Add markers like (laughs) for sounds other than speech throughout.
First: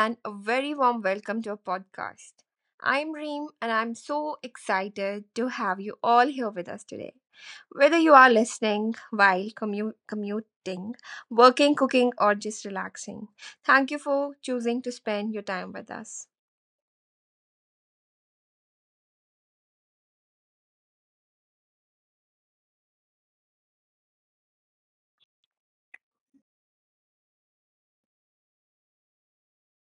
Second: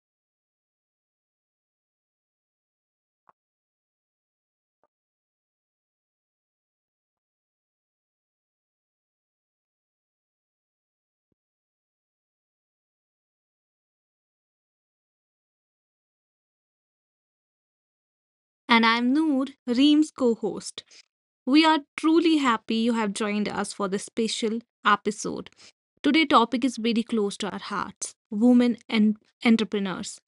and a very warm welcome to our podcast. I'm Reem, and I'm so excited to have you all here with us today. Whether you are listening while commuting, working, cooking, or just relaxing, thank you for choosing to spend your time with us. And I'm Noor, Reem's co host. We are truly happy you have joined us for this special episode. Today's topic is very close to our hearts women and entrepreneurs.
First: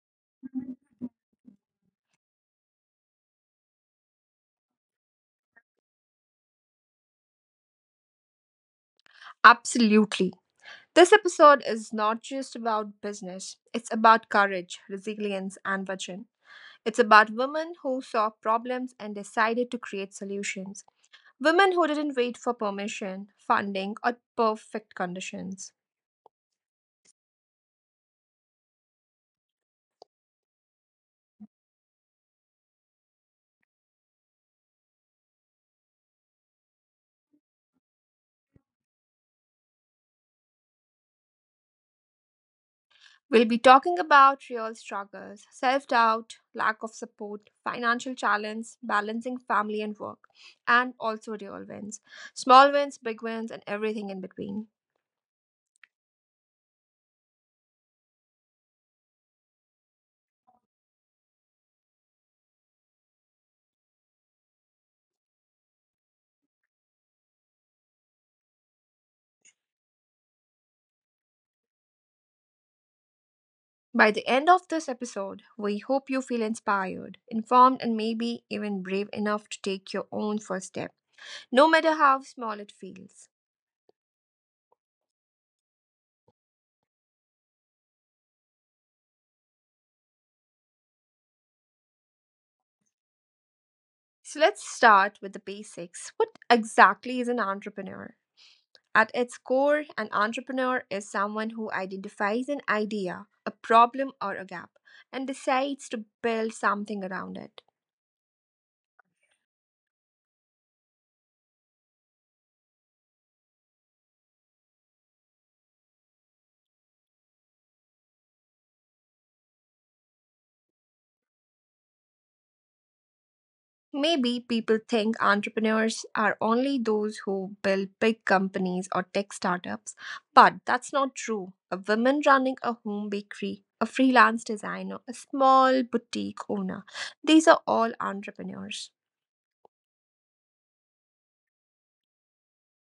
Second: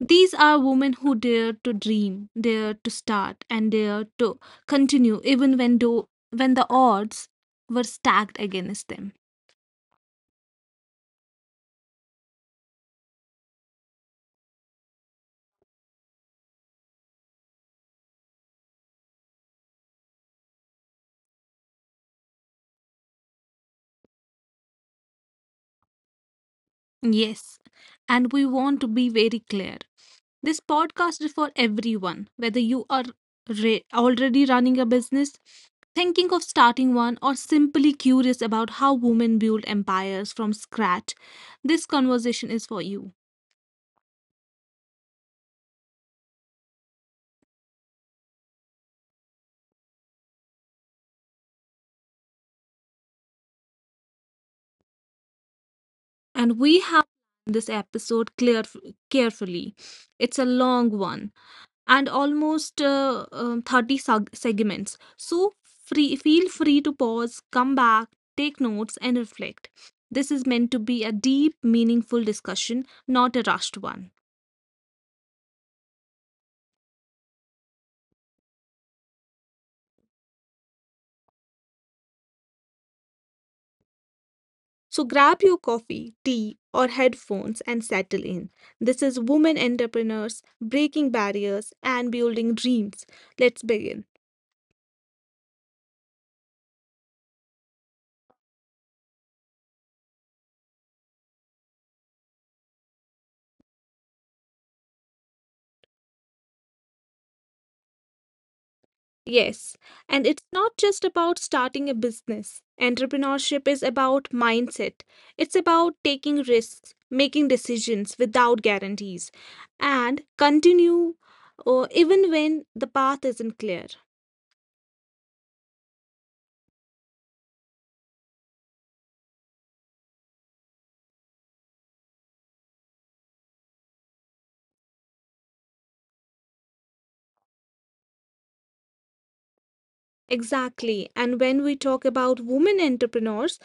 These are women who dare to dream, dare to start, and dare to continue even when the odds were stacked against them. Absolutely. This episode is not just about business, it's about courage, resilience, and vision. It's about women who saw problems and decided to create solutions. Women who didn't wait for permission, funding, or perfect conditions. Yes, and we want to be very clear. This podcast is for everyone, whether you are already running a business, thinking of starting one, or simply curious about how women build empires from scratch. This conversation is for you. We'll be talking about real struggles, self doubt, lack of support, financial challenge, balancing family and work, and also real wins small wins, big wins, and everything in between. And we have this episode carefully. It's a long one, and almost 30 segments. So feel free to pause, come back, take notes, and reflect. This is meant to be a deep, meaningful discussion, not a rushed one. By the end of this episode, we hope you feel inspired, informed, and maybe even brave enough to take your own first step, no matter how small it feels. So grab your coffee, tea, or headphones and settle in. This is Women Entrepreneurs Breaking Barriers and Building Dreams. Let's begin. So let's start with the basics. What exactly is an entrepreneur? At its core, an entrepreneur is someone who identifies an idea, a problem, or a gap, and decides to build something around it. Yes, and it's not just about starting a business. Entrepreneurship is about mindset. It's about taking risks, making decisions without guarantees, and continue even when the path isn't clear. Maybe people think entrepreneurs are only those who build big companies or tech startups, but that's not true. A woman running a home bakery, a freelance designer, a small boutique owner, these are all entrepreneurs. Exactly. And when we talk about women entrepreneurs,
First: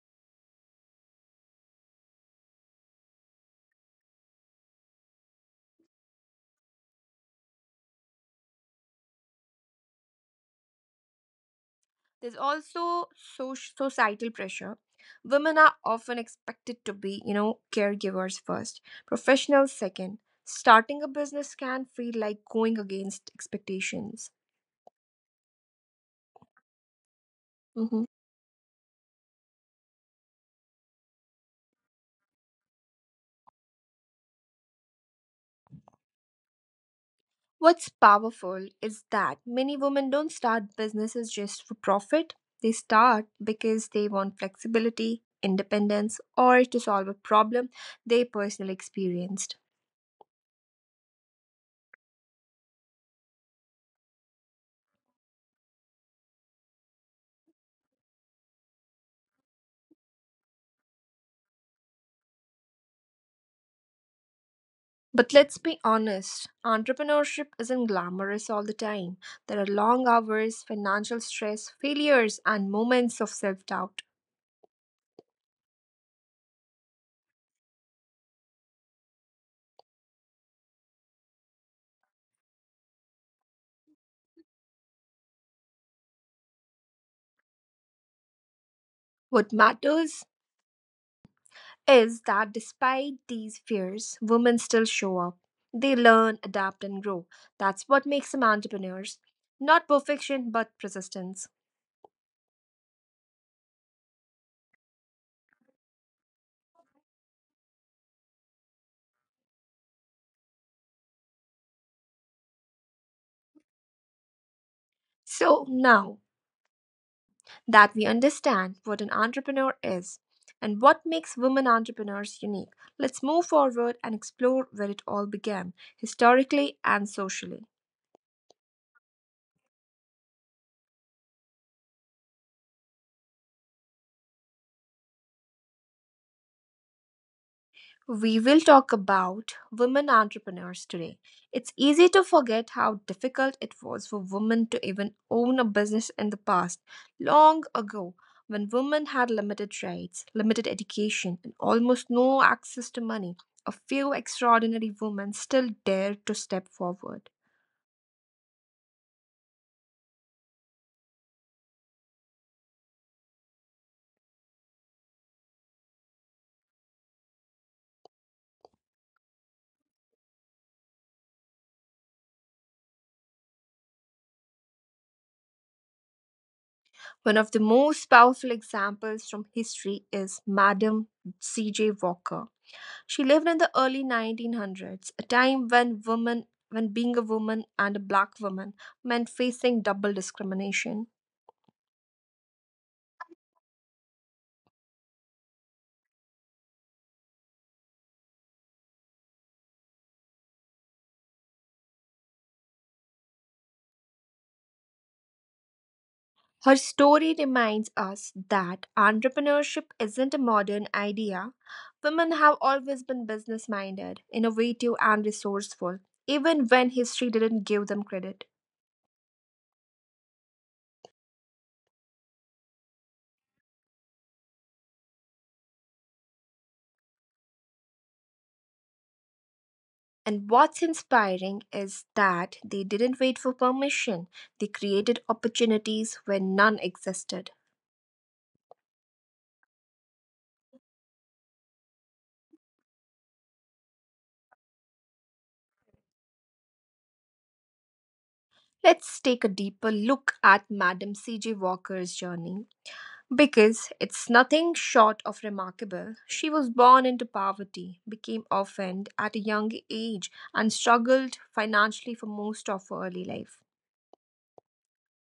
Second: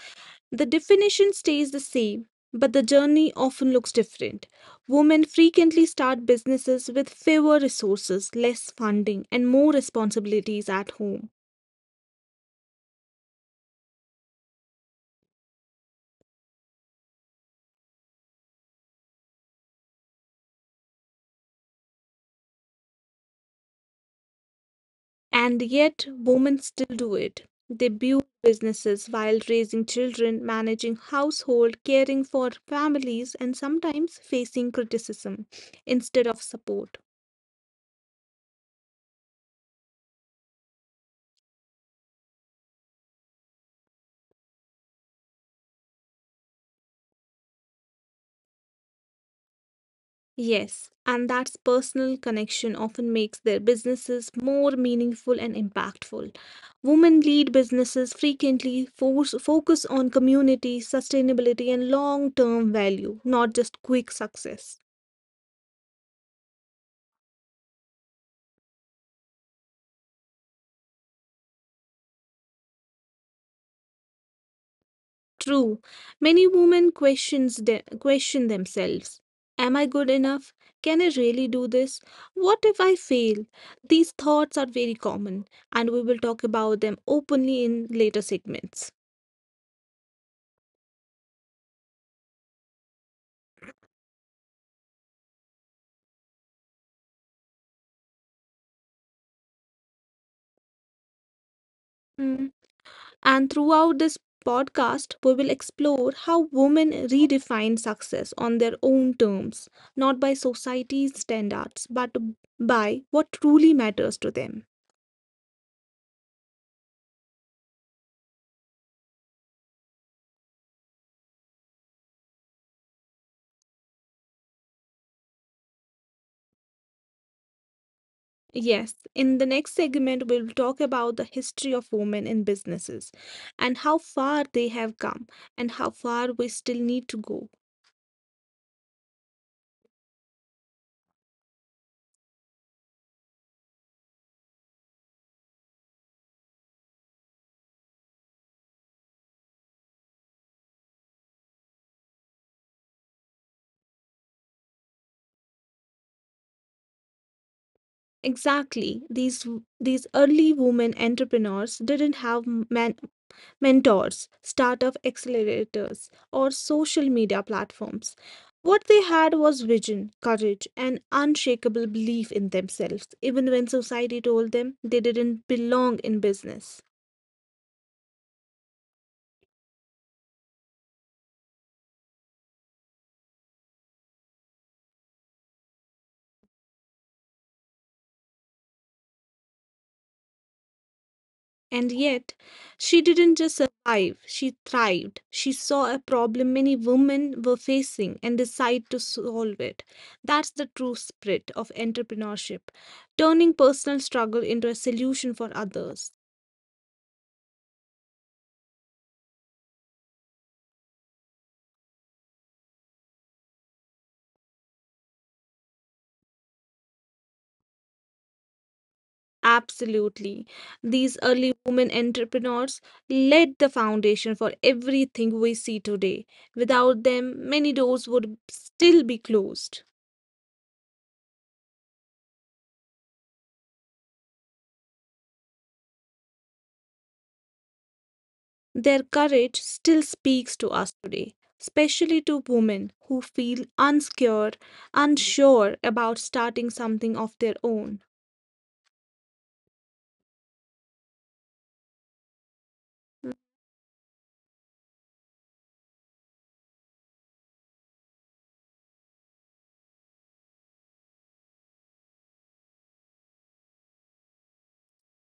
the definition stays the same, but the journey often looks different. Women frequently start businesses with fewer resources, less funding, and more responsibilities at home. There's also societal pressure. Women are often expected to be, you know, caregivers first, professionals second. Starting a business can feel like going against expectations. And yet, women still do it. They Mm-hmm. build businesses while raising children, managing household, caring for families, and sometimes facing criticism instead of support. What's powerful is that many women don't start businesses just for profit. They start because they want flexibility, independence, or to solve a problem they personally experienced. Yes, and that personal connection often makes their businesses more meaningful and impactful. Women lead businesses frequently focus on community, sustainability, and long term value, not just quick success. But let's be honest, entrepreneurship isn't glamorous all the time. There are long hours, financial stress, failures, and moments of self doubt. True, many women question themselves. Am I good enough? Can I really do this? What if I fail? These thoughts are very common, and we will talk about them openly in later segments. What matters is that despite these fears, women still show up. They learn, adapt, and grow. That's what makes them entrepreneurs. Not perfection, but persistence. And throughout this podcast, we will explore how women redefine success on their own terms, not by society's standards, but by what truly matters to them. So now, that we understand what an entrepreneur is and what makes women entrepreneurs unique, let's move forward and explore where it all began, historically and socially. Yes, in the next segment, we'll talk about the history of women in businesses and how far they have come and how far we still need to go. We will talk about women entrepreneurs today. It's easy to forget how difficult it was for women to even own a business in the past, long ago, when women had limited rights, limited education, and almost no access to money. A few extraordinary women still dared to step forward. Exactly. These early women entrepreneurs didn't have men, mentors, startup accelerators, or social media platforms. What they had was vision, courage, and unshakable belief in themselves, even when society told them they didn't belong in business. One of the most powerful examples from history is Madam C.J. Walker. She lived in the early 1900s, a time when being a woman and a black woman meant facing double discrimination. And yet, she didn't just survive, she thrived. She saw a problem many women were facing and decided to solve it. That's the true spirit of entrepreneurship, turning personal struggle into a solution for others. Her story reminds us that entrepreneurship isn't a modern idea. Women have always been business minded, innovative, and resourceful, even when history didn't give them credit. Absolutely. These early women entrepreneurs laid the foundation for everything we see today. Without them, many doors would still be closed. And what's inspiring is that they didn't wait for permission, they created opportunities where none existed. Their courage still speaks to us today, especially to women who feel unsure about starting something of their own. Let's take a deeper look at Madam C.J. Walker's journey because it's nothing short of remarkable. She was born into poverty, became orphaned at a young age, and struggled financially for most of her early life.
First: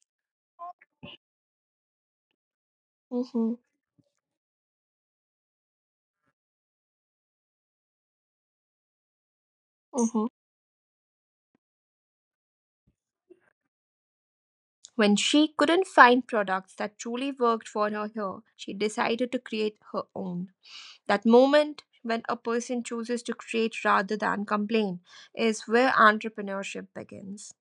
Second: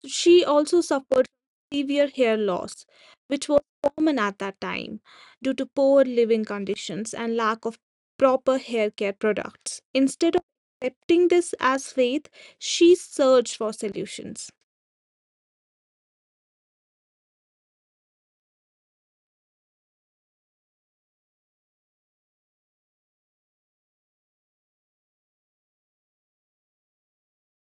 She also suffered severe hair loss, which Mm-hmm, was common at that time due to poor living conditions and lack of proper hair care products. mm-hmm. Instead of accepting this as faith, she searched for solutions. When she couldn't find products that truly worked for her hair, she decided to create her own. That moment when a person chooses to create rather than complain is where entrepreneurship begins.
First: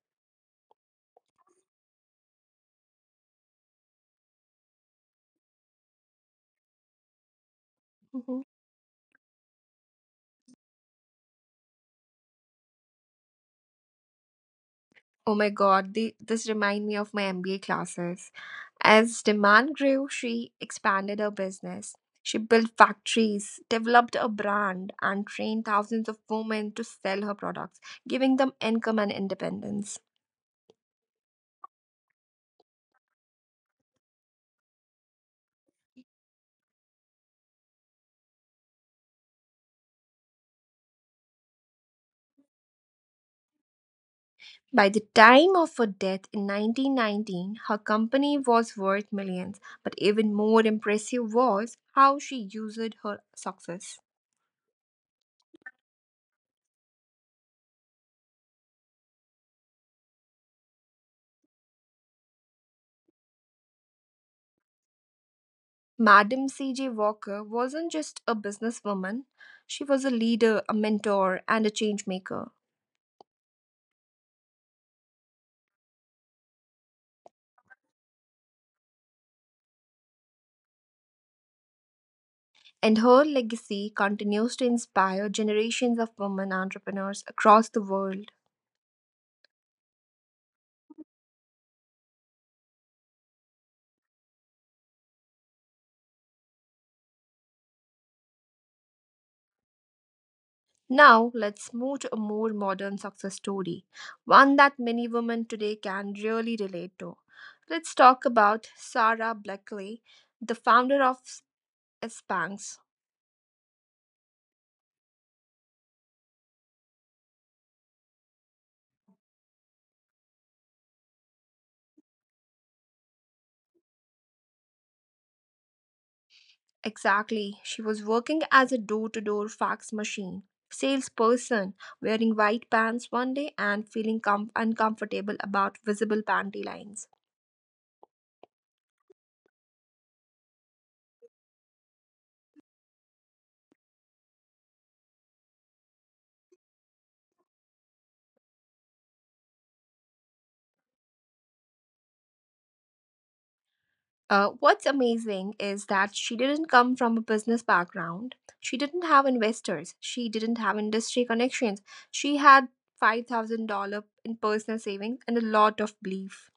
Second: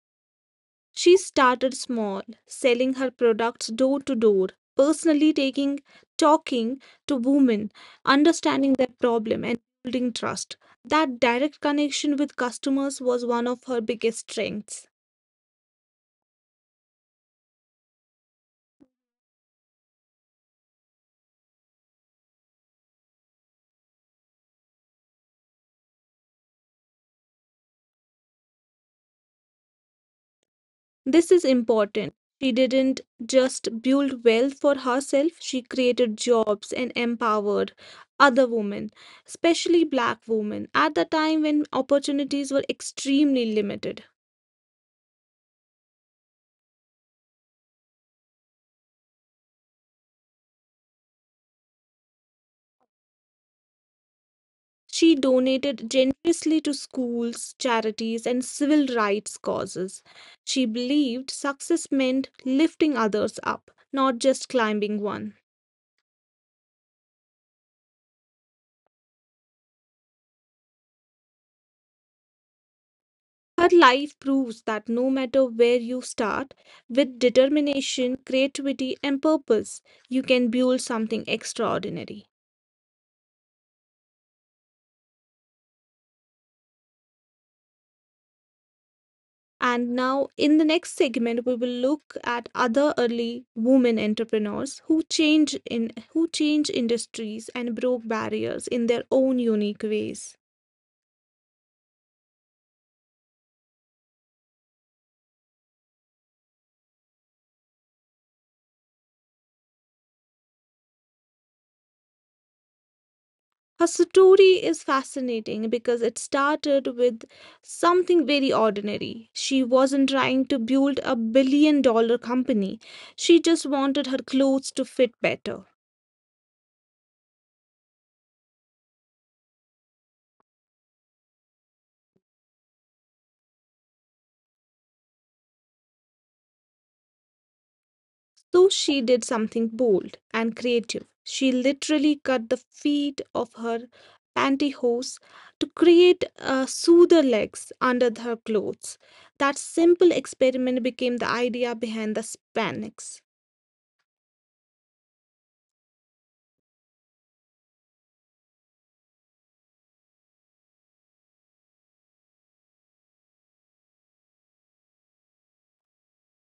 She started small, selling her products door to door, personally taking talking to women, Mhm. understanding their problem and building trust. That direct connection with customers was one of her biggest strengths. Oh my god, this remind me of my MBA classes. As demand grew, she expanded her business. She built factories, developed a brand, and trained thousands of women to sell her products, giving them income and independence. This is important. She didn't just build wealth for herself, she created jobs and empowered other women, especially black women, at the time when opportunities were extremely limited. By the time of her death in 1919, her company was worth millions, but even more impressive was how she used her success. She donated generously to schools, charities, and civil rights causes. She believed success meant lifting others up, not just climbing one. Madam C.J. Walker wasn't just a businesswoman, she was a leader, a mentor, and a change maker. Her life proves that no matter where you start, with determination, creativity, and purpose, you can build something extraordinary. And her legacy continues to inspire generations of women entrepreneurs across the world. And now, in the next segment, we will look at other early women entrepreneurs who change in who change industries and broke barriers in their own unique ways. Now, let's move to a more modern success story, one that many women today can really relate to. Let's talk about Sarah Blackley, the founder of Spanx. Her story is fascinating because it started with something very ordinary. She wasn't trying to build a billion dollar company. She just wanted her clothes to fit better. Exactly, she was working as a door to door fax machine salesperson, wearing white pants one day and feeling uncomfortable about visible panty lines. So she did something bold and creative. She literally cut the feet of her pantyhose to create soother legs under her clothes. That simple experiment became the idea behind the Spanx. What's amazing is that she didn't come from a business background. She didn't have investors. She didn't have industry connections. She had $5,000 in personal savings and a lot of belief.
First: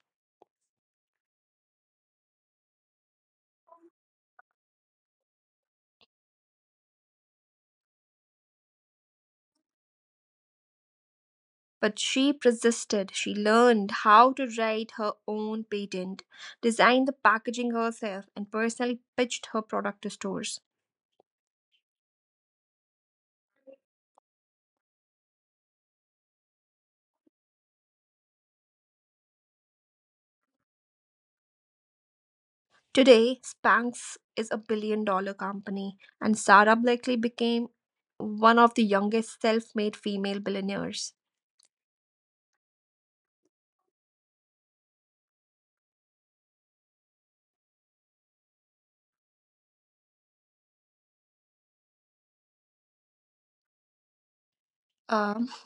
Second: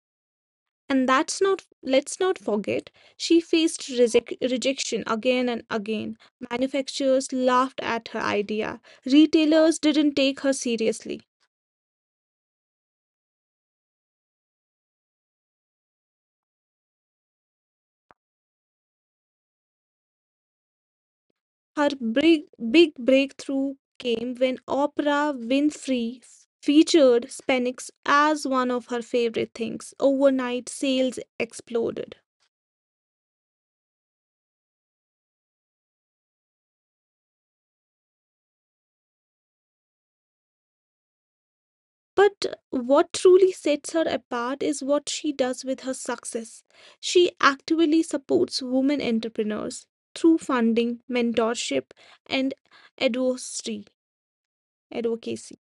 And that's not, let's not forget, she faced rejection again and again. Manufacturers laughed at her idea. Retailers didn't take her seriously. But she persisted. She learned how to write her own patent, designed the packaging herself, and personally pitched her product to stores. Her big, big breakthrough came when Oprah Winfrey featured Spanx as one of her favorite things. Overnight, sales exploded. Today, Spanx is a billion dollar company, and Sarah Blakely became one of the youngest self made female billionaires. But what truly sets her apart is what she does with her success. She actively supports women entrepreneurs through funding, mentorship, and advocacy. Um, Advocacy.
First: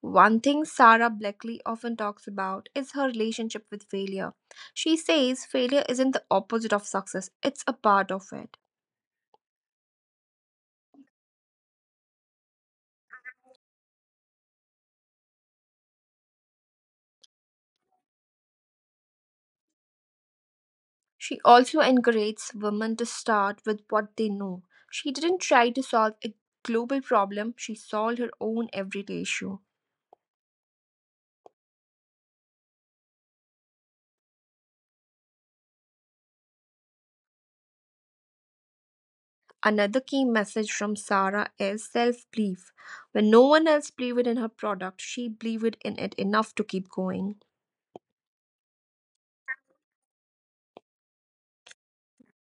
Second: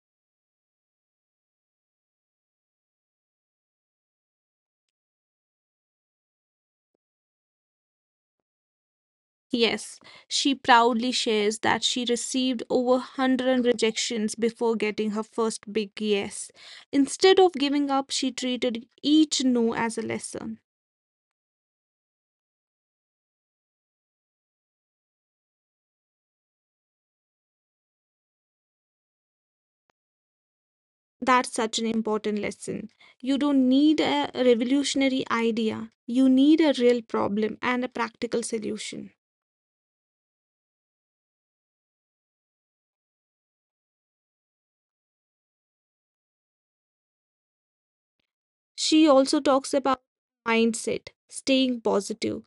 one thing Sarah Blackley often talks about is her relationship with failure. She says failure isn't the opposite of success, it's a part of it. Yes, she proudly shares that she received over 100 rejections before getting her first big yes. Instead of giving up, she treated each no as a lesson. She also encourages women to start with what they know. She didn't try to solve a global problem, she solved her own everyday issue. That's such an important lesson. You don't need a revolutionary idea, you need a real problem and a practical solution. Another key message from Sarah is self belief. When no one else believed in her product, she believed in it enough to keep going. She also talks about mindset, staying positive,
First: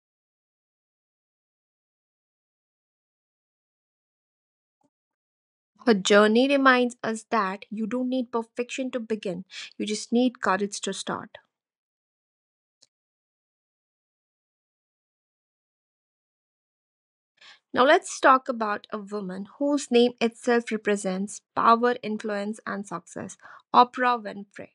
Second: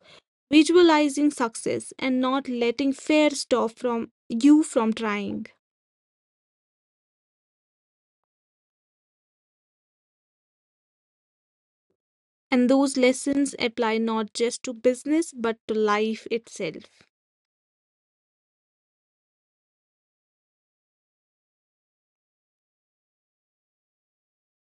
visualizing success, and not letting fear stop from you from trying. Her journey reminds us that you don't need perfection to begin, you just need courage to start. And those lessons apply not just to business but to life itself. Now, let's talk about a woman whose name itself represents power, influence, and success Oprah Winfrey.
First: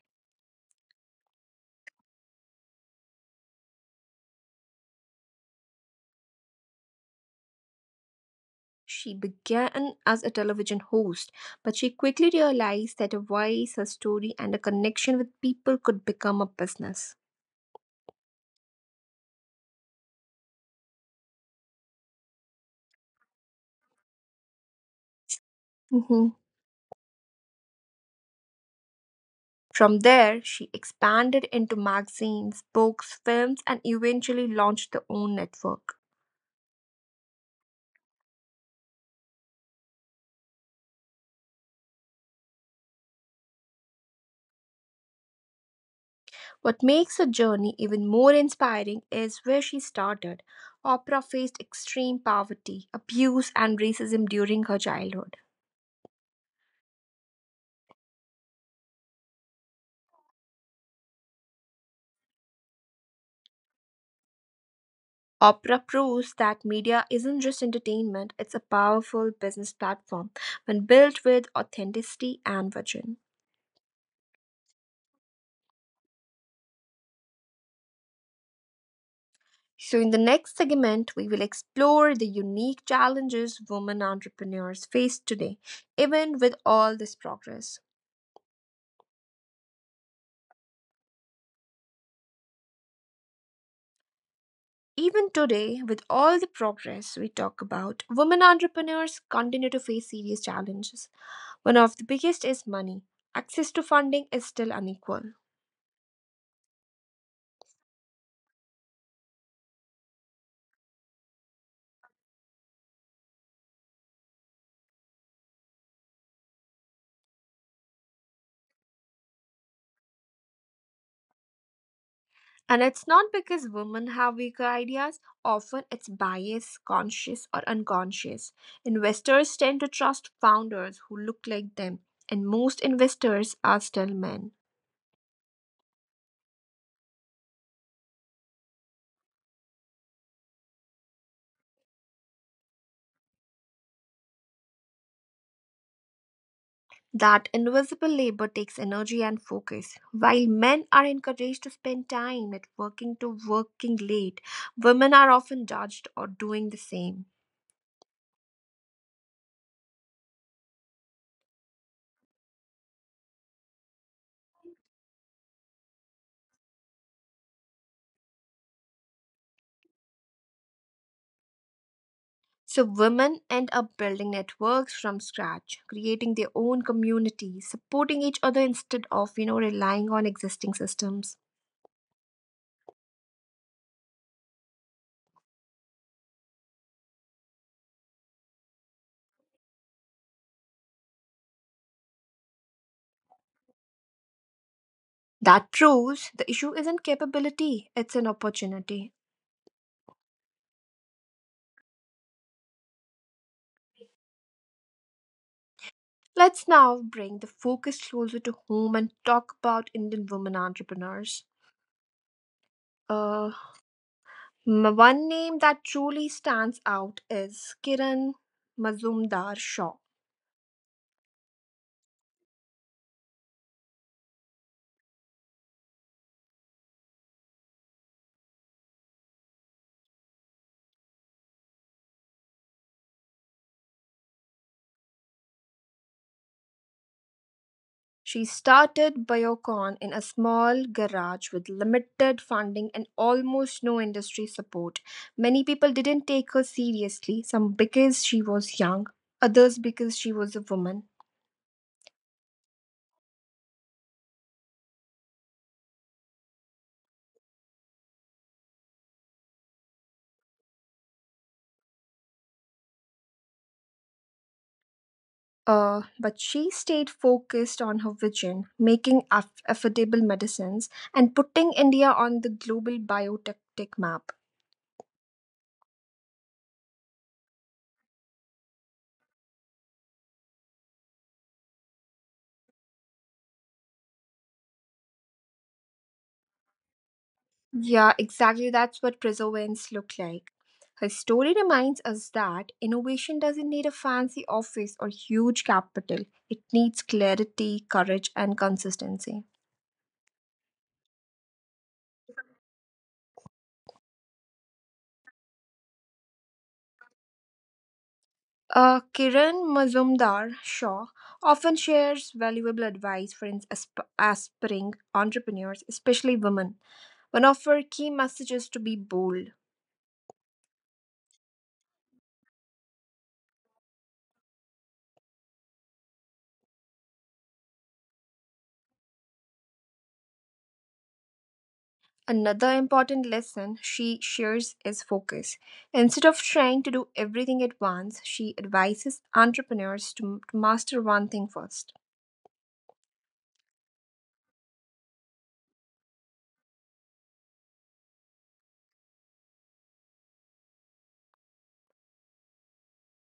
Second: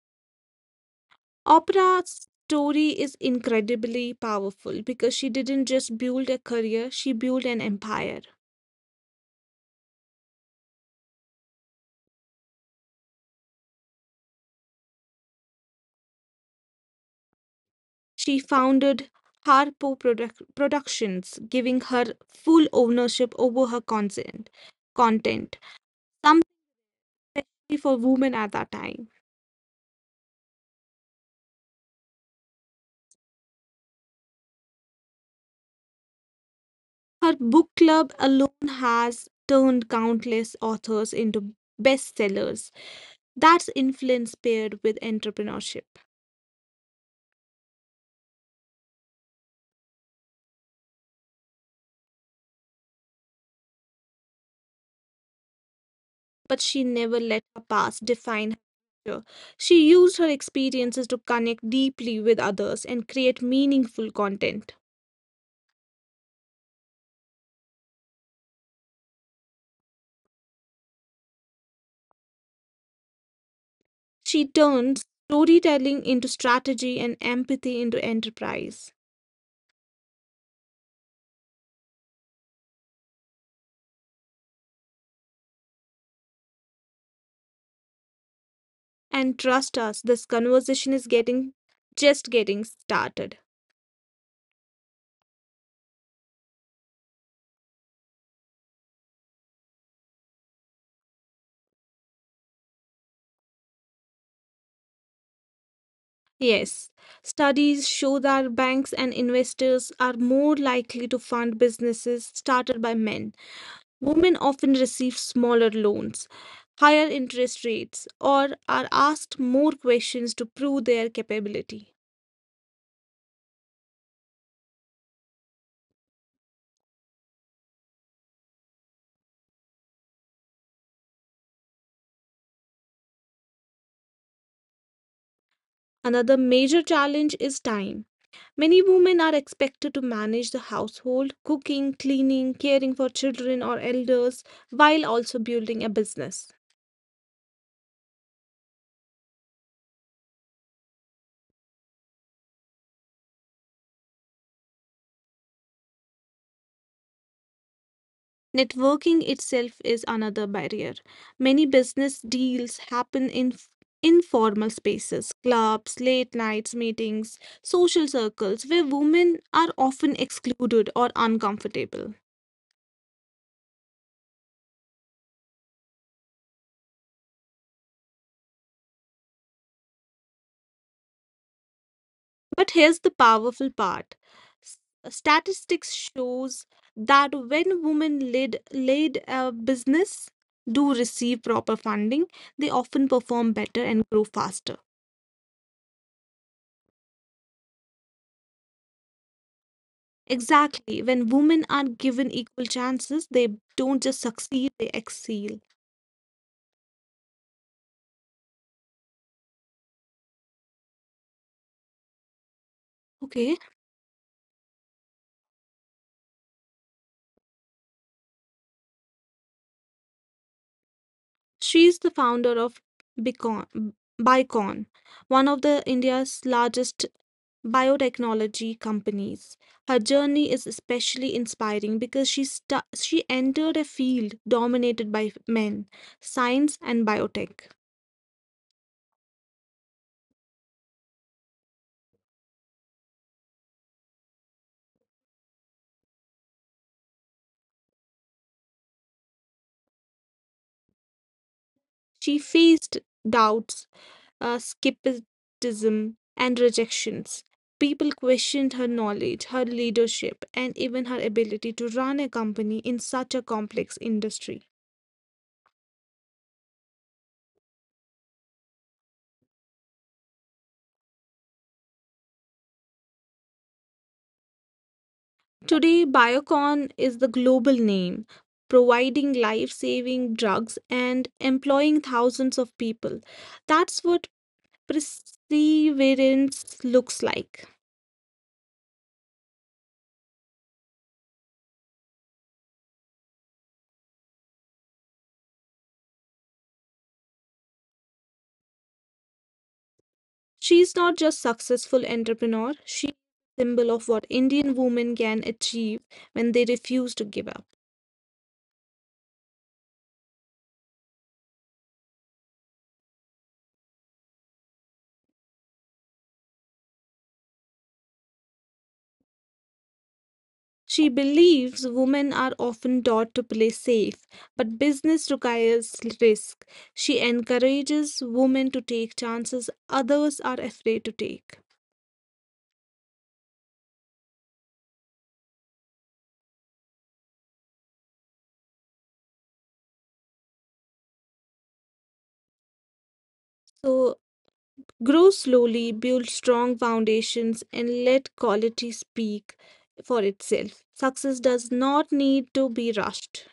Oprah's story is incredibly powerful because she didn't just build a career, she built an empire. She began as a television host, but she quickly realized that a voice, a story, and a connection with people could become a business. She founded Productions, giving her full ownership over her content, Mhm. something especially for women at that time. From there, she expanded into magazines, books, films, and eventually launched her own network. Her book club alone has turned countless authors into bestsellers. That's influence paired with entrepreneurship. What makes her journey even more inspiring is where she started. Oprah faced extreme poverty, abuse, and racism during her childhood. But she never let her past define her future. She used her experiences to connect deeply with others and create meaningful content. Oprah proves that media isn't just entertainment, it's a powerful business platform when built with authenticity and vision. She turns storytelling into strategy and empathy into enterprise. So, in the next segment, we will explore the unique challenges women entrepreneurs face today, even with all this progress. And trust us, this conversation is getting just getting started. Even today, with all the progress we talk about, women entrepreneurs continue to face serious challenges. One of the biggest is money. Access to funding is still unequal. Yes, studies show that banks and investors are more likely to fund businesses started by men. Women often receive smaller loans, higher interest rates, or are asked more questions to prove their capability. And it's not because women have weaker ideas, often it's bias, conscious or unconscious. Investors tend to trust founders who look like them, and most investors are still men. Another major challenge is time. Many women are expected to manage the household, cooking, cleaning, caring for children or elders, while also building a business. That invisible labor takes energy and focus. While men are encouraged to spend time at working to working late, women are often judged or doing the same. Networking itself is another barrier. Many business deals happen in informal spaces, clubs, late nights meetings, social circles where women are often excluded or uncomfortable. So, women end up building networks from scratch, creating their own community, supporting each other instead of, you know, relying on existing systems. But here's the powerful part. S- Statistics shows that when women lead a business do receive proper funding, they often perform better and grow faster. That proves the issue isn't capability, it's an opportunity. Exactly. When women are given equal chances, they don't just succeed, they excel. Let's now bring the focus closer to home and talk about Indian women entrepreneurs. Okay. Uh, One name that truly stands out is Kiran Mazumdar Shaw. She's the founder of Bicon, Bicon, one of the India's largest biotechnology companies. Her journey is especially inspiring because she entered a field dominated by men, science and biotech. She started Biocon in a small garage with limited funding and almost no industry support. Many people didn't take her seriously, some because she was young, others because she was a woman. She faced doubts, skepticism, and rejections. People questioned her knowledge, her leadership, and even her ability to run a company in such a complex industry. But she stayed focused on her vision, making affordable medicines and putting India on the global biotech tech map. Today, Biocon is the global name, providing life saving drugs and employing thousands of people. That's what perseverance looks like. Yeah, exactly. That's what preservance look like. Her story reminds us that innovation doesn't need a fancy office or huge capital. It needs clarity, courage, and consistency. She's not just successful entrepreneur, she symbol of what Indian women can achieve when they refuse to give up. Kiran Mazumdar Shaw often shares valuable advice for aspiring entrepreneurs, especially women. One of her key messages to be bold. She believes women are often taught to play safe, but business requires risk. She encourages women to take chances others are afraid to take. Another important lesson she shares is focus. Instead of trying to do everything at once, she advises entrepreneurs to master one thing first. So, grow slowly, build strong foundations, and let quality speak for itself. Success does not need to be rushed.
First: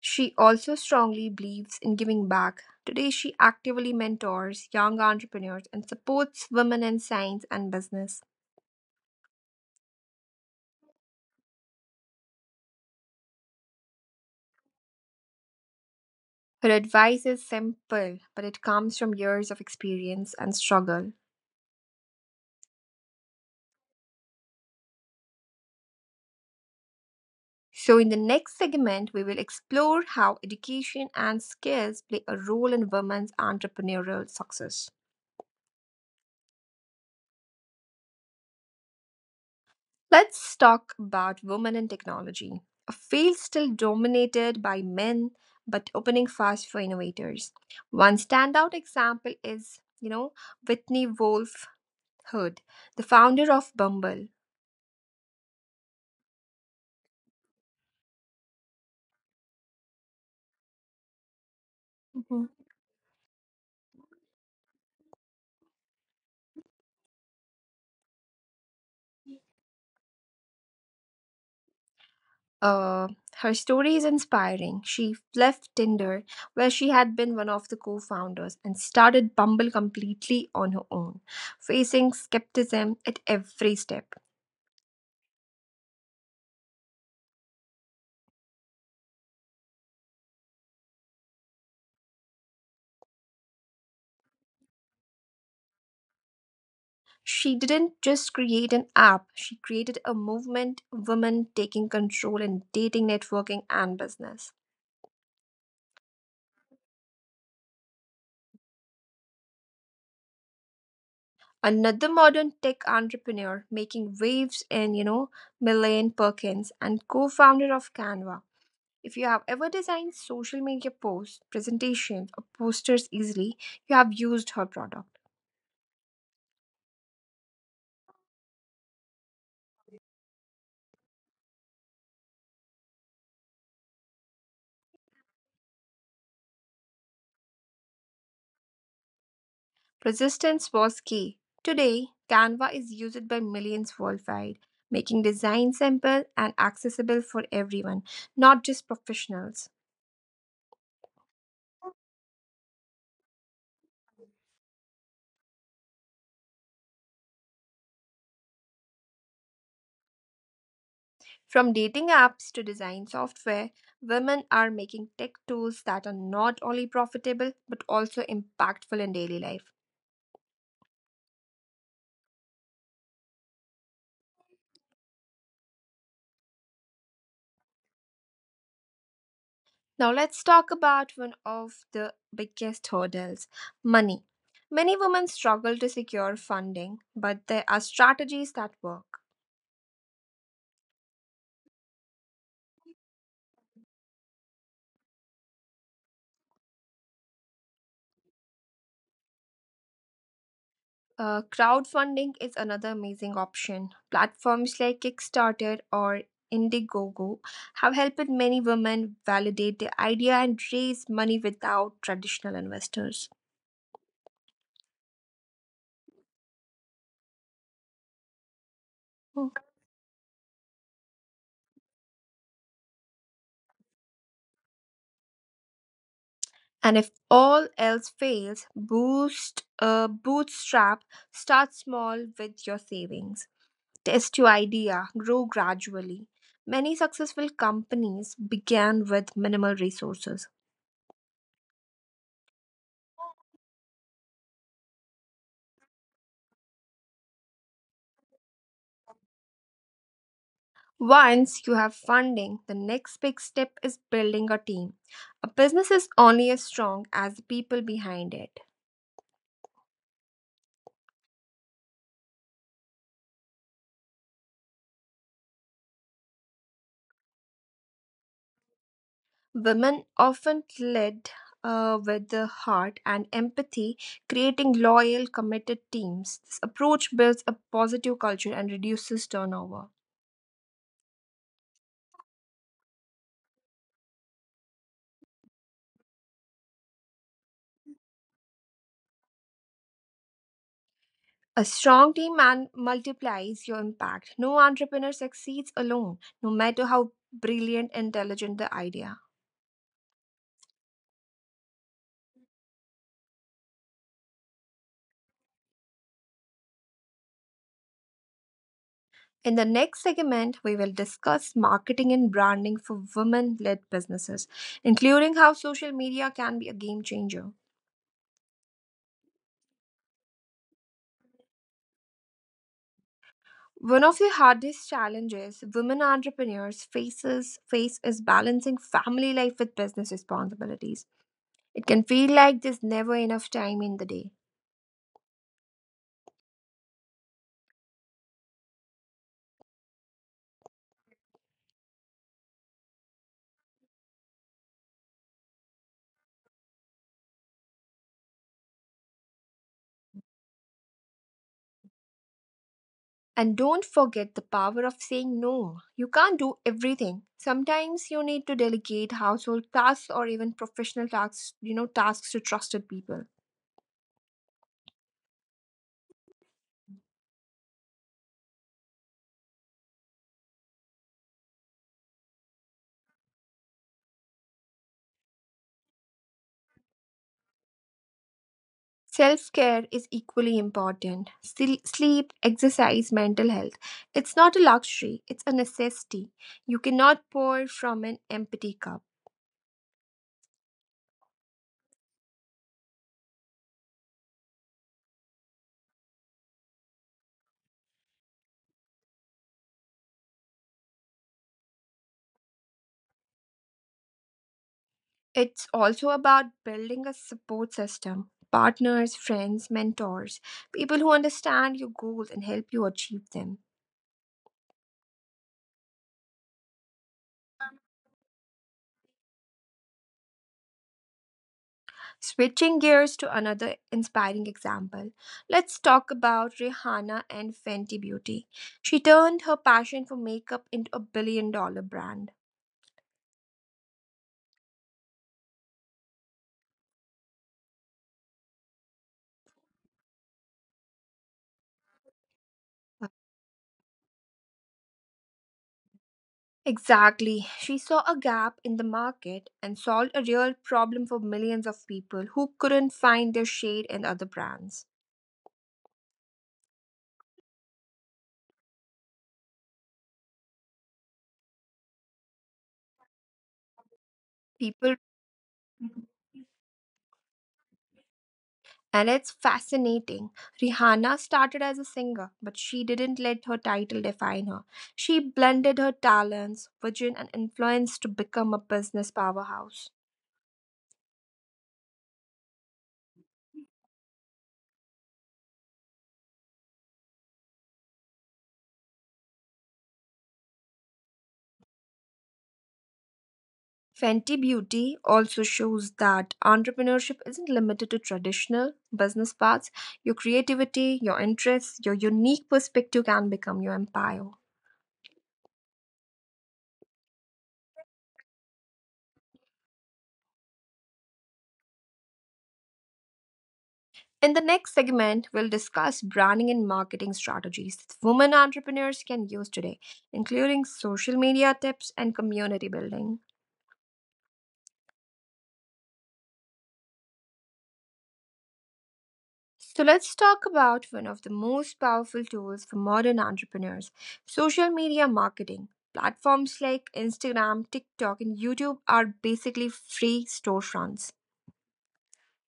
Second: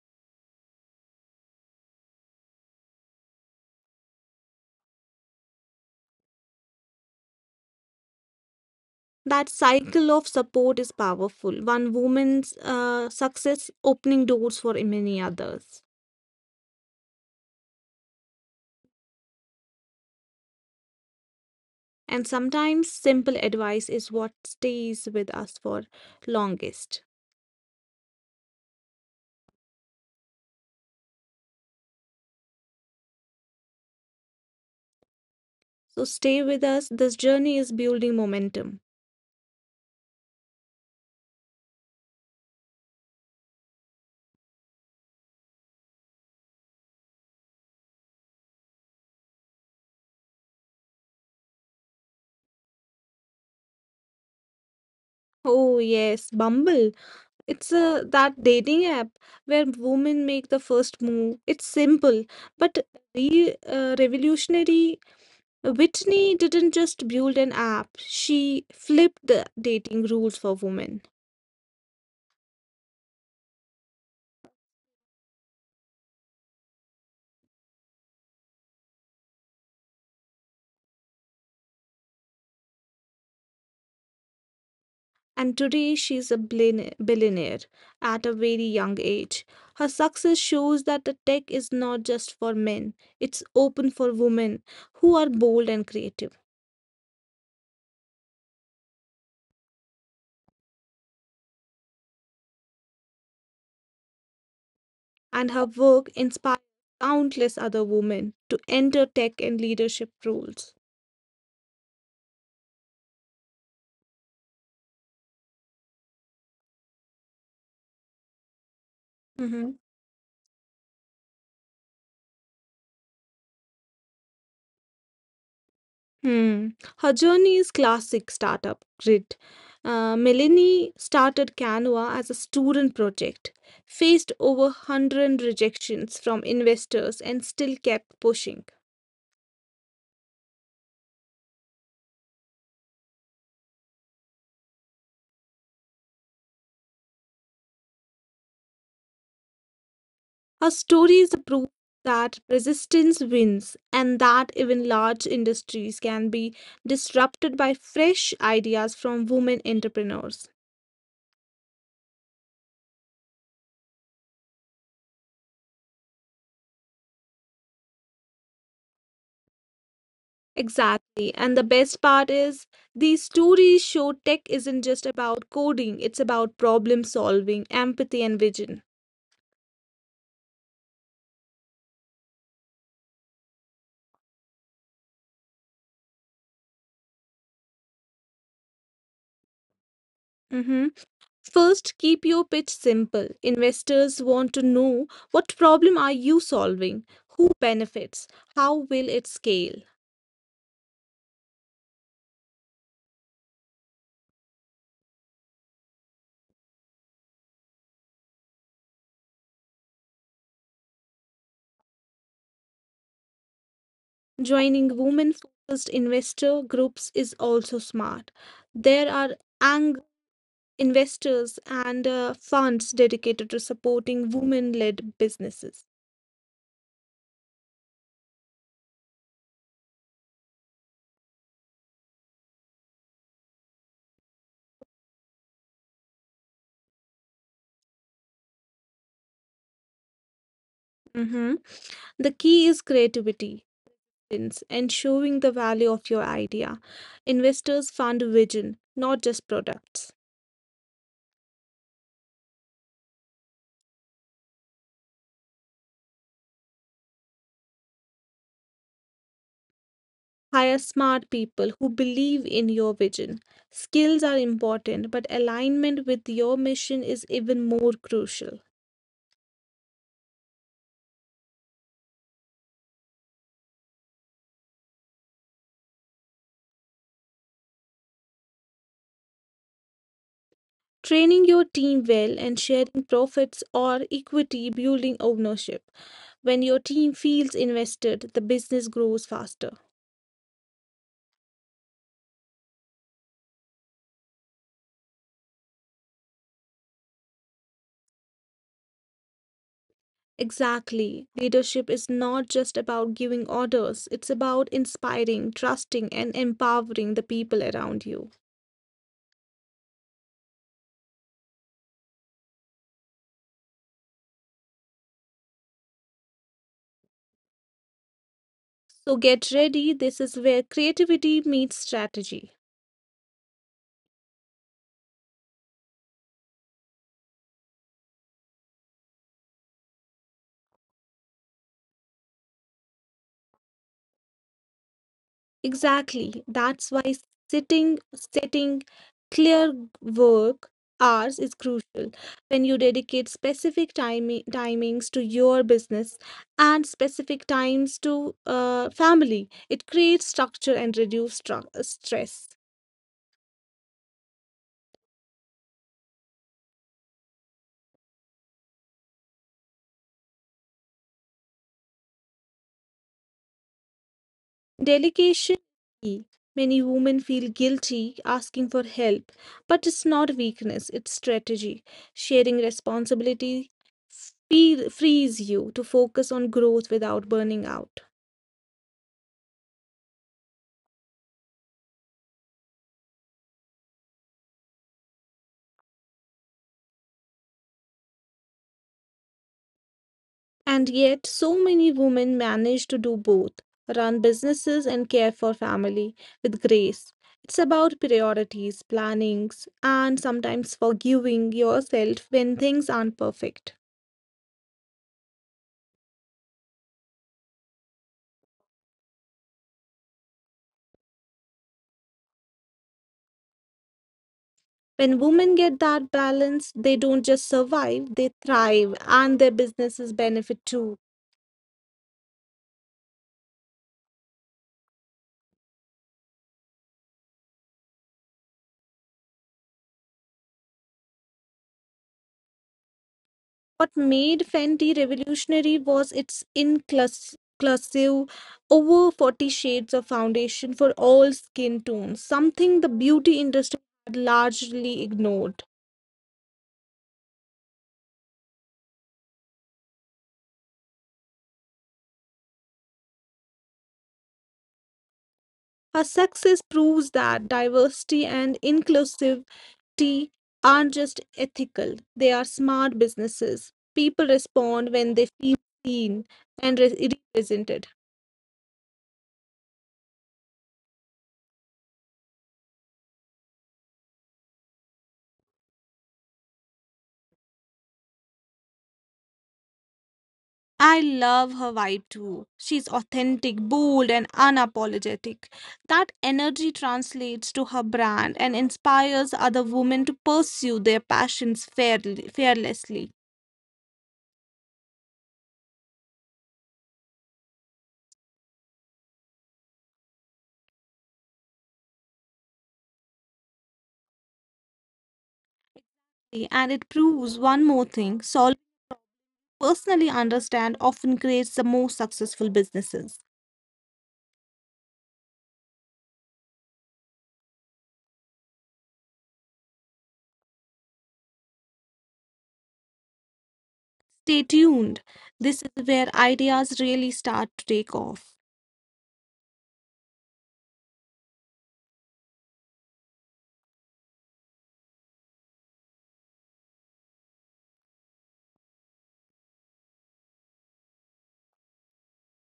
She also strongly believes in giving back. Today, she actively mentors young entrepreneurs and supports women in science and business. That cycle of support is powerful. One woman's success opening doors for many others. Her advice is simple, but it comes from years of experience and struggle. And sometimes simple advice is what stays with us for longest. So, in the next segment, we will explore how education and skills play a role in women's entrepreneurial success. So stay with us. This journey is building momentum. Let's talk about women in technology, a field still dominated by men but opening fast for innovators. One standout example is, you know, Whitney Wolf Hood, the founder of Bumble. Oh yes, Bumble. It's a that dating app where women make the first move. It's simple, but revolutionary. Whitney didn't just build an app. She flipped the dating rules for women. Uh, her story is inspiring. She left Tinder, where she had been one of the co founders, and started Bumble completely on her own, facing skepticism at every step. And today she's a billionaire at a very young age. Her success shows that the tech is not just for men, it's open for women who are bold and creative. She didn't just create an app, she created a movement, women taking control in dating, networking, and business. And her work inspires countless other women to enter tech and leadership roles. Another modern tech entrepreneur making waves in, you know, Milane Perkins and co founder of Canva If you have ever Hmm. designed social media posts, presentations, or posters easily, you have used her product. Hmm. Her journey is classic startup grit. Melanie started Canva as a student project, faced over 100 rejections from investors, and still kept pushing. Persistence was key. Today, Canva is used by millions worldwide, making design simple and accessible for everyone, not just professionals. Her stories prove that resistance wins and that even large industries can be disrupted by fresh ideas from women entrepreneurs. From dating apps to design software, women are making tech tools that are not only profitable but also impactful in daily life. Exactly. And the best part is, these stories show tech isn't just about coding, it's about problem solving, empathy, and vision. Now let's talk about one of the biggest hurdles money. Many women struggle to secure funding, but there are strategies that work. Hmm. First, keep your pitch simple. Investors want to know what problem are you solving? Who benefits? How will it scale? Crowdfunding is another amazing option. Platforms like Kickstarter or Indiegogo have helped many women validate their idea and raise money without traditional investors. Joining women focused investor groups is also smart. There are Mm. ang investors and funds dedicated to supporting women led businesses. And if all else fails, boost bootstrap. Start small with your savings. Test your idea, grow gradually. Many successful companies began with minimal resources. Mhm. The key is creativity. Evidence and showing the value of your idea. Investors fund vision, not just products. Once you have funding, the next big step is building a team. A business is only as strong as the people behind it. Hire smart people who believe in your vision. Skills are important, but alignment with your mission is even more crucial. Women often lead with the heart and empathy, creating loyal, committed teams. This approach builds a positive culture and reduces turnover. Training your team well and sharing profits or equity building ownership. When your team feels invested, the business grows faster. A strong team man multiplies your impact. No entrepreneur succeeds alone, no matter how brilliant and intelligent the idea. Exactly. Leadership is not just about giving orders, it's about inspiring, trusting, and empowering the people around you. In the next segment, we will discuss marketing and branding for women led businesses, including how social media can be a game changer. So get ready. This is where creativity meets strategy. One of the hardest challenges women entrepreneurs faces face is balancing family life with business responsibilities. It can feel like there's never enough time in the day. Exactly. That's why setting clear work hours is crucial. When you dedicate specific timings to your business and specific times to family, it creates structure and reduces stress. And don't forget the power of saying no. You can't do everything. Sometimes you need to delegate household tasks or even professional tasks, tasks to trusted people. Delegation is key. Many women feel guilty asking for help, but it's not weakness, it's strategy. Sharing responsibility frees you to focus on growth without burning out. Self care is equally important. Sleep, exercise, mental health. It's not a luxury, it's a necessity. You cannot pour from an empty cup. And yet, so many women manage to do both, run businesses and care for family with grace. It's about priorities, plannings, and sometimes forgiving yourself when things aren't perfect. It's also about building a support system partners, friends, mentors, people who understand your goals and help you achieve them. When women get that balance, they don't just survive, they thrive and their businesses benefit too. Switching gears to another inspiring example, let's talk about Rihanna and Fenty Beauty. She turned her passion for makeup into a billion dollar brand. What made Fenty revolutionary was its inclusive, over 40 shades of foundation for all skin tones, something the beauty industry had largely ignored. Exactly. She saw a gap in the market and solved a real problem for millions of people who couldn't find their shade in other brands. Her success proves that diversity and inclusive tea aren't just ethical, they are smart businesses. People respond People when they feel (laughs) seen and represented. and it's fascinating. Rihanna started as a singer, but she didn't let her title define her. She blended her talents, vision, and influence to become a business powerhouse. I love her vibe too. She's authentic, bold, and unapologetic. That energy translates to her brand and inspires other women to pursue their passions fearlessly. Fenty Beauty also shows that entrepreneurship isn't limited to traditional business paths. Your creativity, your interests, your unique perspective can become your empire. And it proves one more thing: solving personally understand often creates the most successful businesses. In the next segment, we'll discuss branding and marketing strategies that women entrepreneurs can use today, including social media tips and community building. Stay tuned. This is where ideas really start to take off. So let's talk about one of the most powerful tools for modern entrepreneurs social media marketing. Platforms like Instagram, TikTok, and YouTube are basically free storefronts.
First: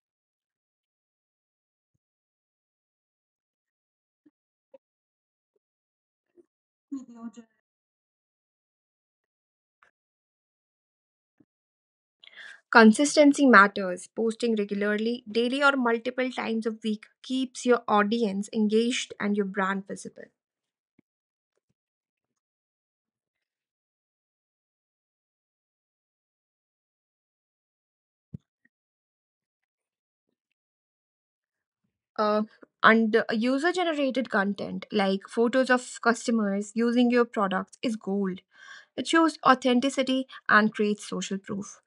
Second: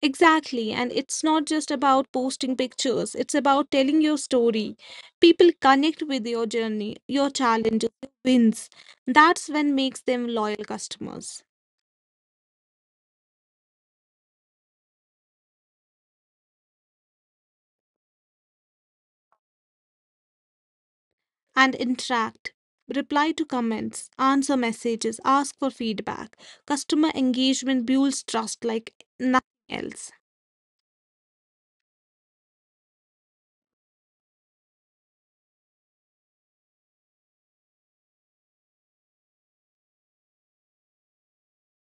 Exactly, and it's not just about posting pictures, it's about telling your story. People connect with your journey, your challenges, your wins. That's when makes them loyal customers. Consistency matters. Posting regularly, daily, or multiple times a week keeps your audience engaged and your brand visible. And interact. Reply to comments, answer messages, ask for feedback. Customer engagement builds trust like nothing else. Uh, and user generated content like photos of customers using your products is gold. It shows authenticity and creates social proof.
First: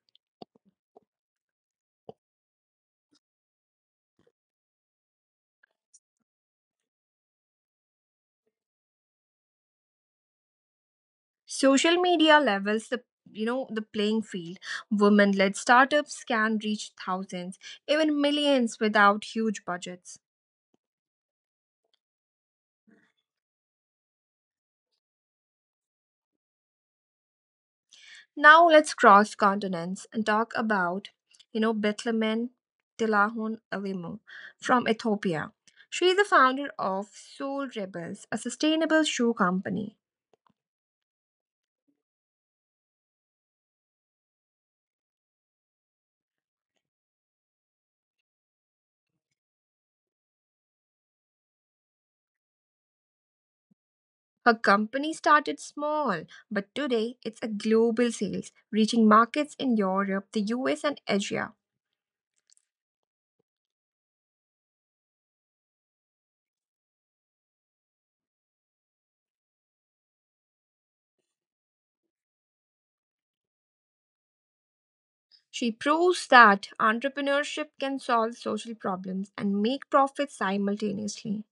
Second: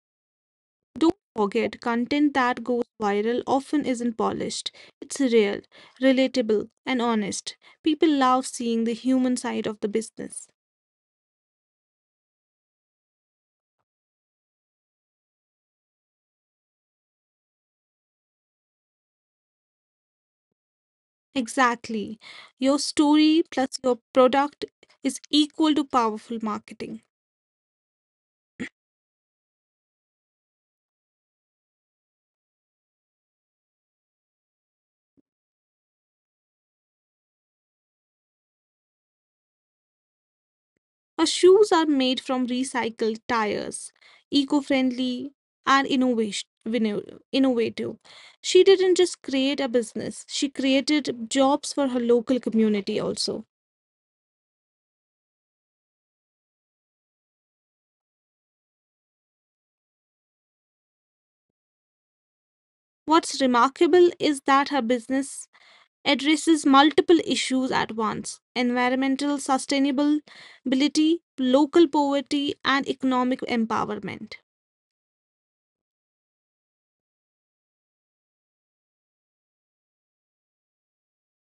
Don't forget, content that goes viral often isn't polished. It's real, relatable, and honest. People love seeing the human side of the business. Social media levels the you know the playing field. Women-led startups can reach thousands, even millions without huge budgets. Exactly. Your story plus your product is equal to powerful marketing. Now let's cross continents and talk about, Bethlehem Tilahun Alimo from Ethiopia. She is the founder of Soul Rebels, a sustainable shoe company. Our shoes are made from recycled tires, eco friendly, and innovative. She didn't just create a business, she created jobs for her local community also. Her company started small, but today it's a global sales, reaching markets in Europe, the US, and Asia. What's remarkable is that her business addresses multiple issues at once: environmental sustainability, local poverty, and economic empowerment. She proves that entrepreneurship can solve social problems and make profits simultaneously.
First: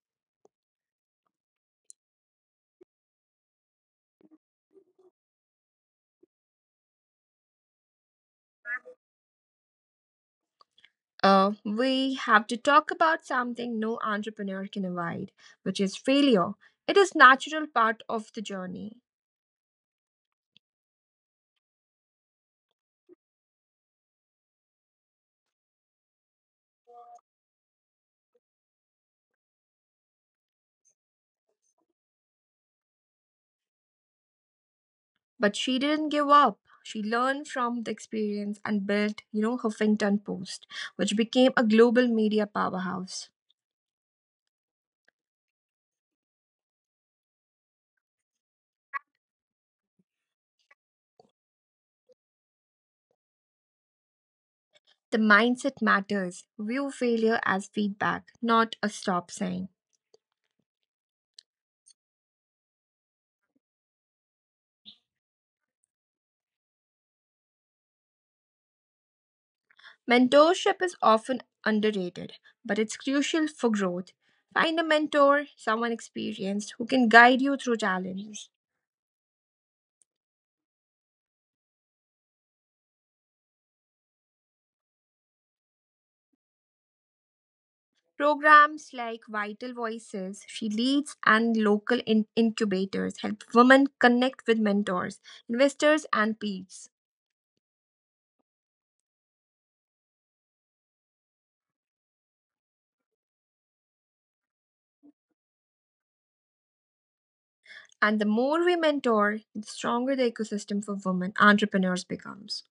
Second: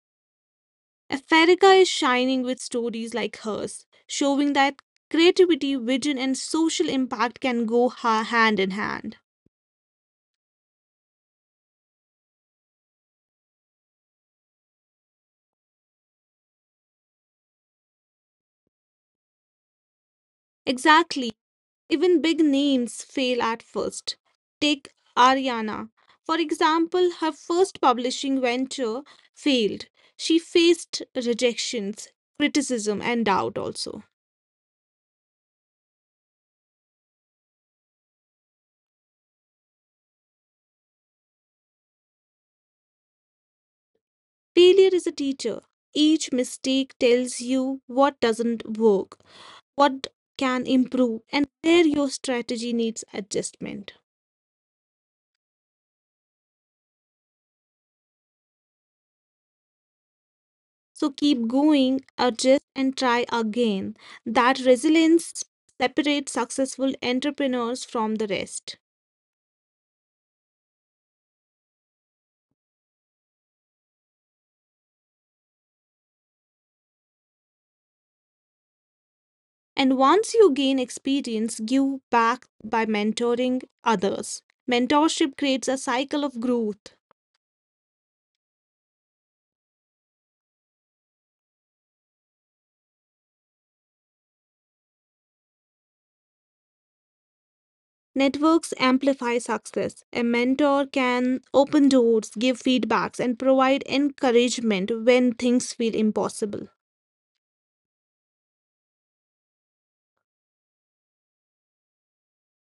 Africa is shining with stories like hers, showing that creativity, vision, and social impact can go hand in hand. We have to talk about something no entrepreneur can avoid, which is failure. It is natural part of the journey. Exactly. Even big names fail at first. Take Ariana. For example, her first publishing venture failed. She faced rejections, criticism, and doubt also. But she didn't give up. She learned from the experience and built, Huffington Post, which became a global media powerhouse. Failure is a teacher. Each mistake tells you what doesn't work, what can improve and where your strategy needs adjustment. The mindset matters. View failure as feedback, not a stop sign. So keep going, adjust, and try again. That resilience separates successful entrepreneurs from the rest. Mentorship is often underrated, but it's crucial for growth. Find a mentor, someone experienced who can guide you through challenges. And once you gain experience, give back by mentoring others. Mentorship creates a cycle of growth. Programs like Vital Voices, She Leads, and local incubators help women connect with mentors, investors, and peers. Networks amplify success. A mentor can open doors, give feedbacks, and provide encouragement when things feel impossible. And the more we mentor, the stronger the ecosystem for women entrepreneurs becomes.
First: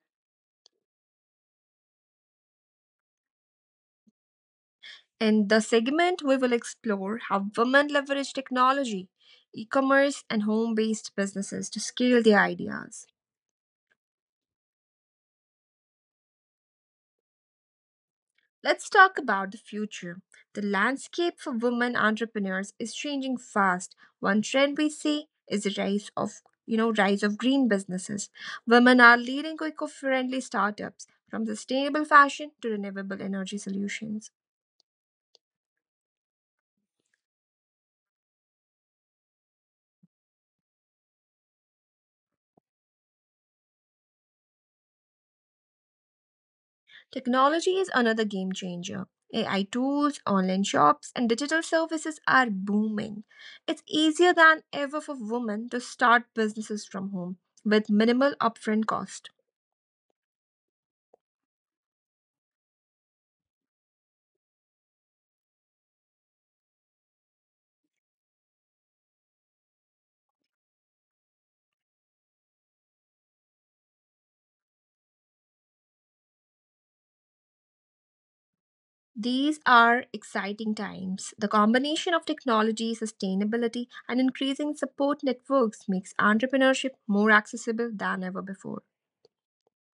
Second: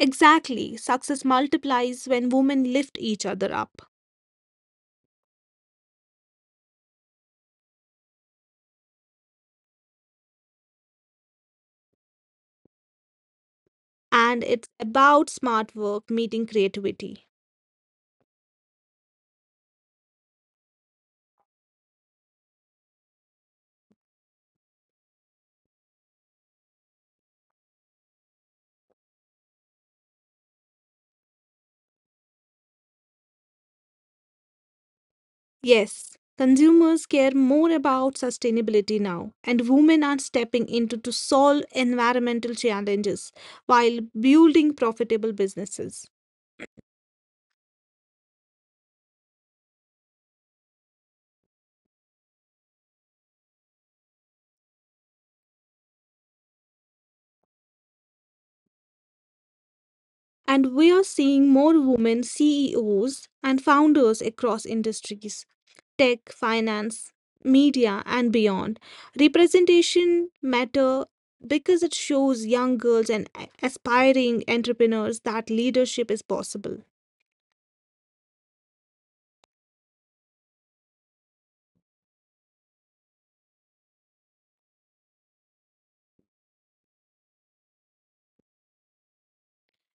Exactly. Success multiplies when women lift each other up. In the segment, we will explore how women leverage technology, e commerce, and home based businesses to scale their ideas. And it's about smart work meeting creativity. Let's talk about the future. The landscape for women entrepreneurs is changing fast. One trend we see is the rise of, rise of green businesses. Women are leading eco-friendly startups from sustainable fashion to renewable energy solutions. Yes, consumers care more about sustainability now, and women are stepping into to solve environmental challenges while building profitable businesses. Technology is another game changer. AI tools, online shops, and digital services are booming. It's easier than ever for women to start businesses from home with minimal upfront cost. And we are seeing more women CEOs and founders across industries: tech, finance, media, and beyond. Representation matter because it shows young girls and aspiring entrepreneurs that leadership is possible. These are exciting times. The combination of technology, sustainability, and increasing support networks makes entrepreneurship more accessible than ever before.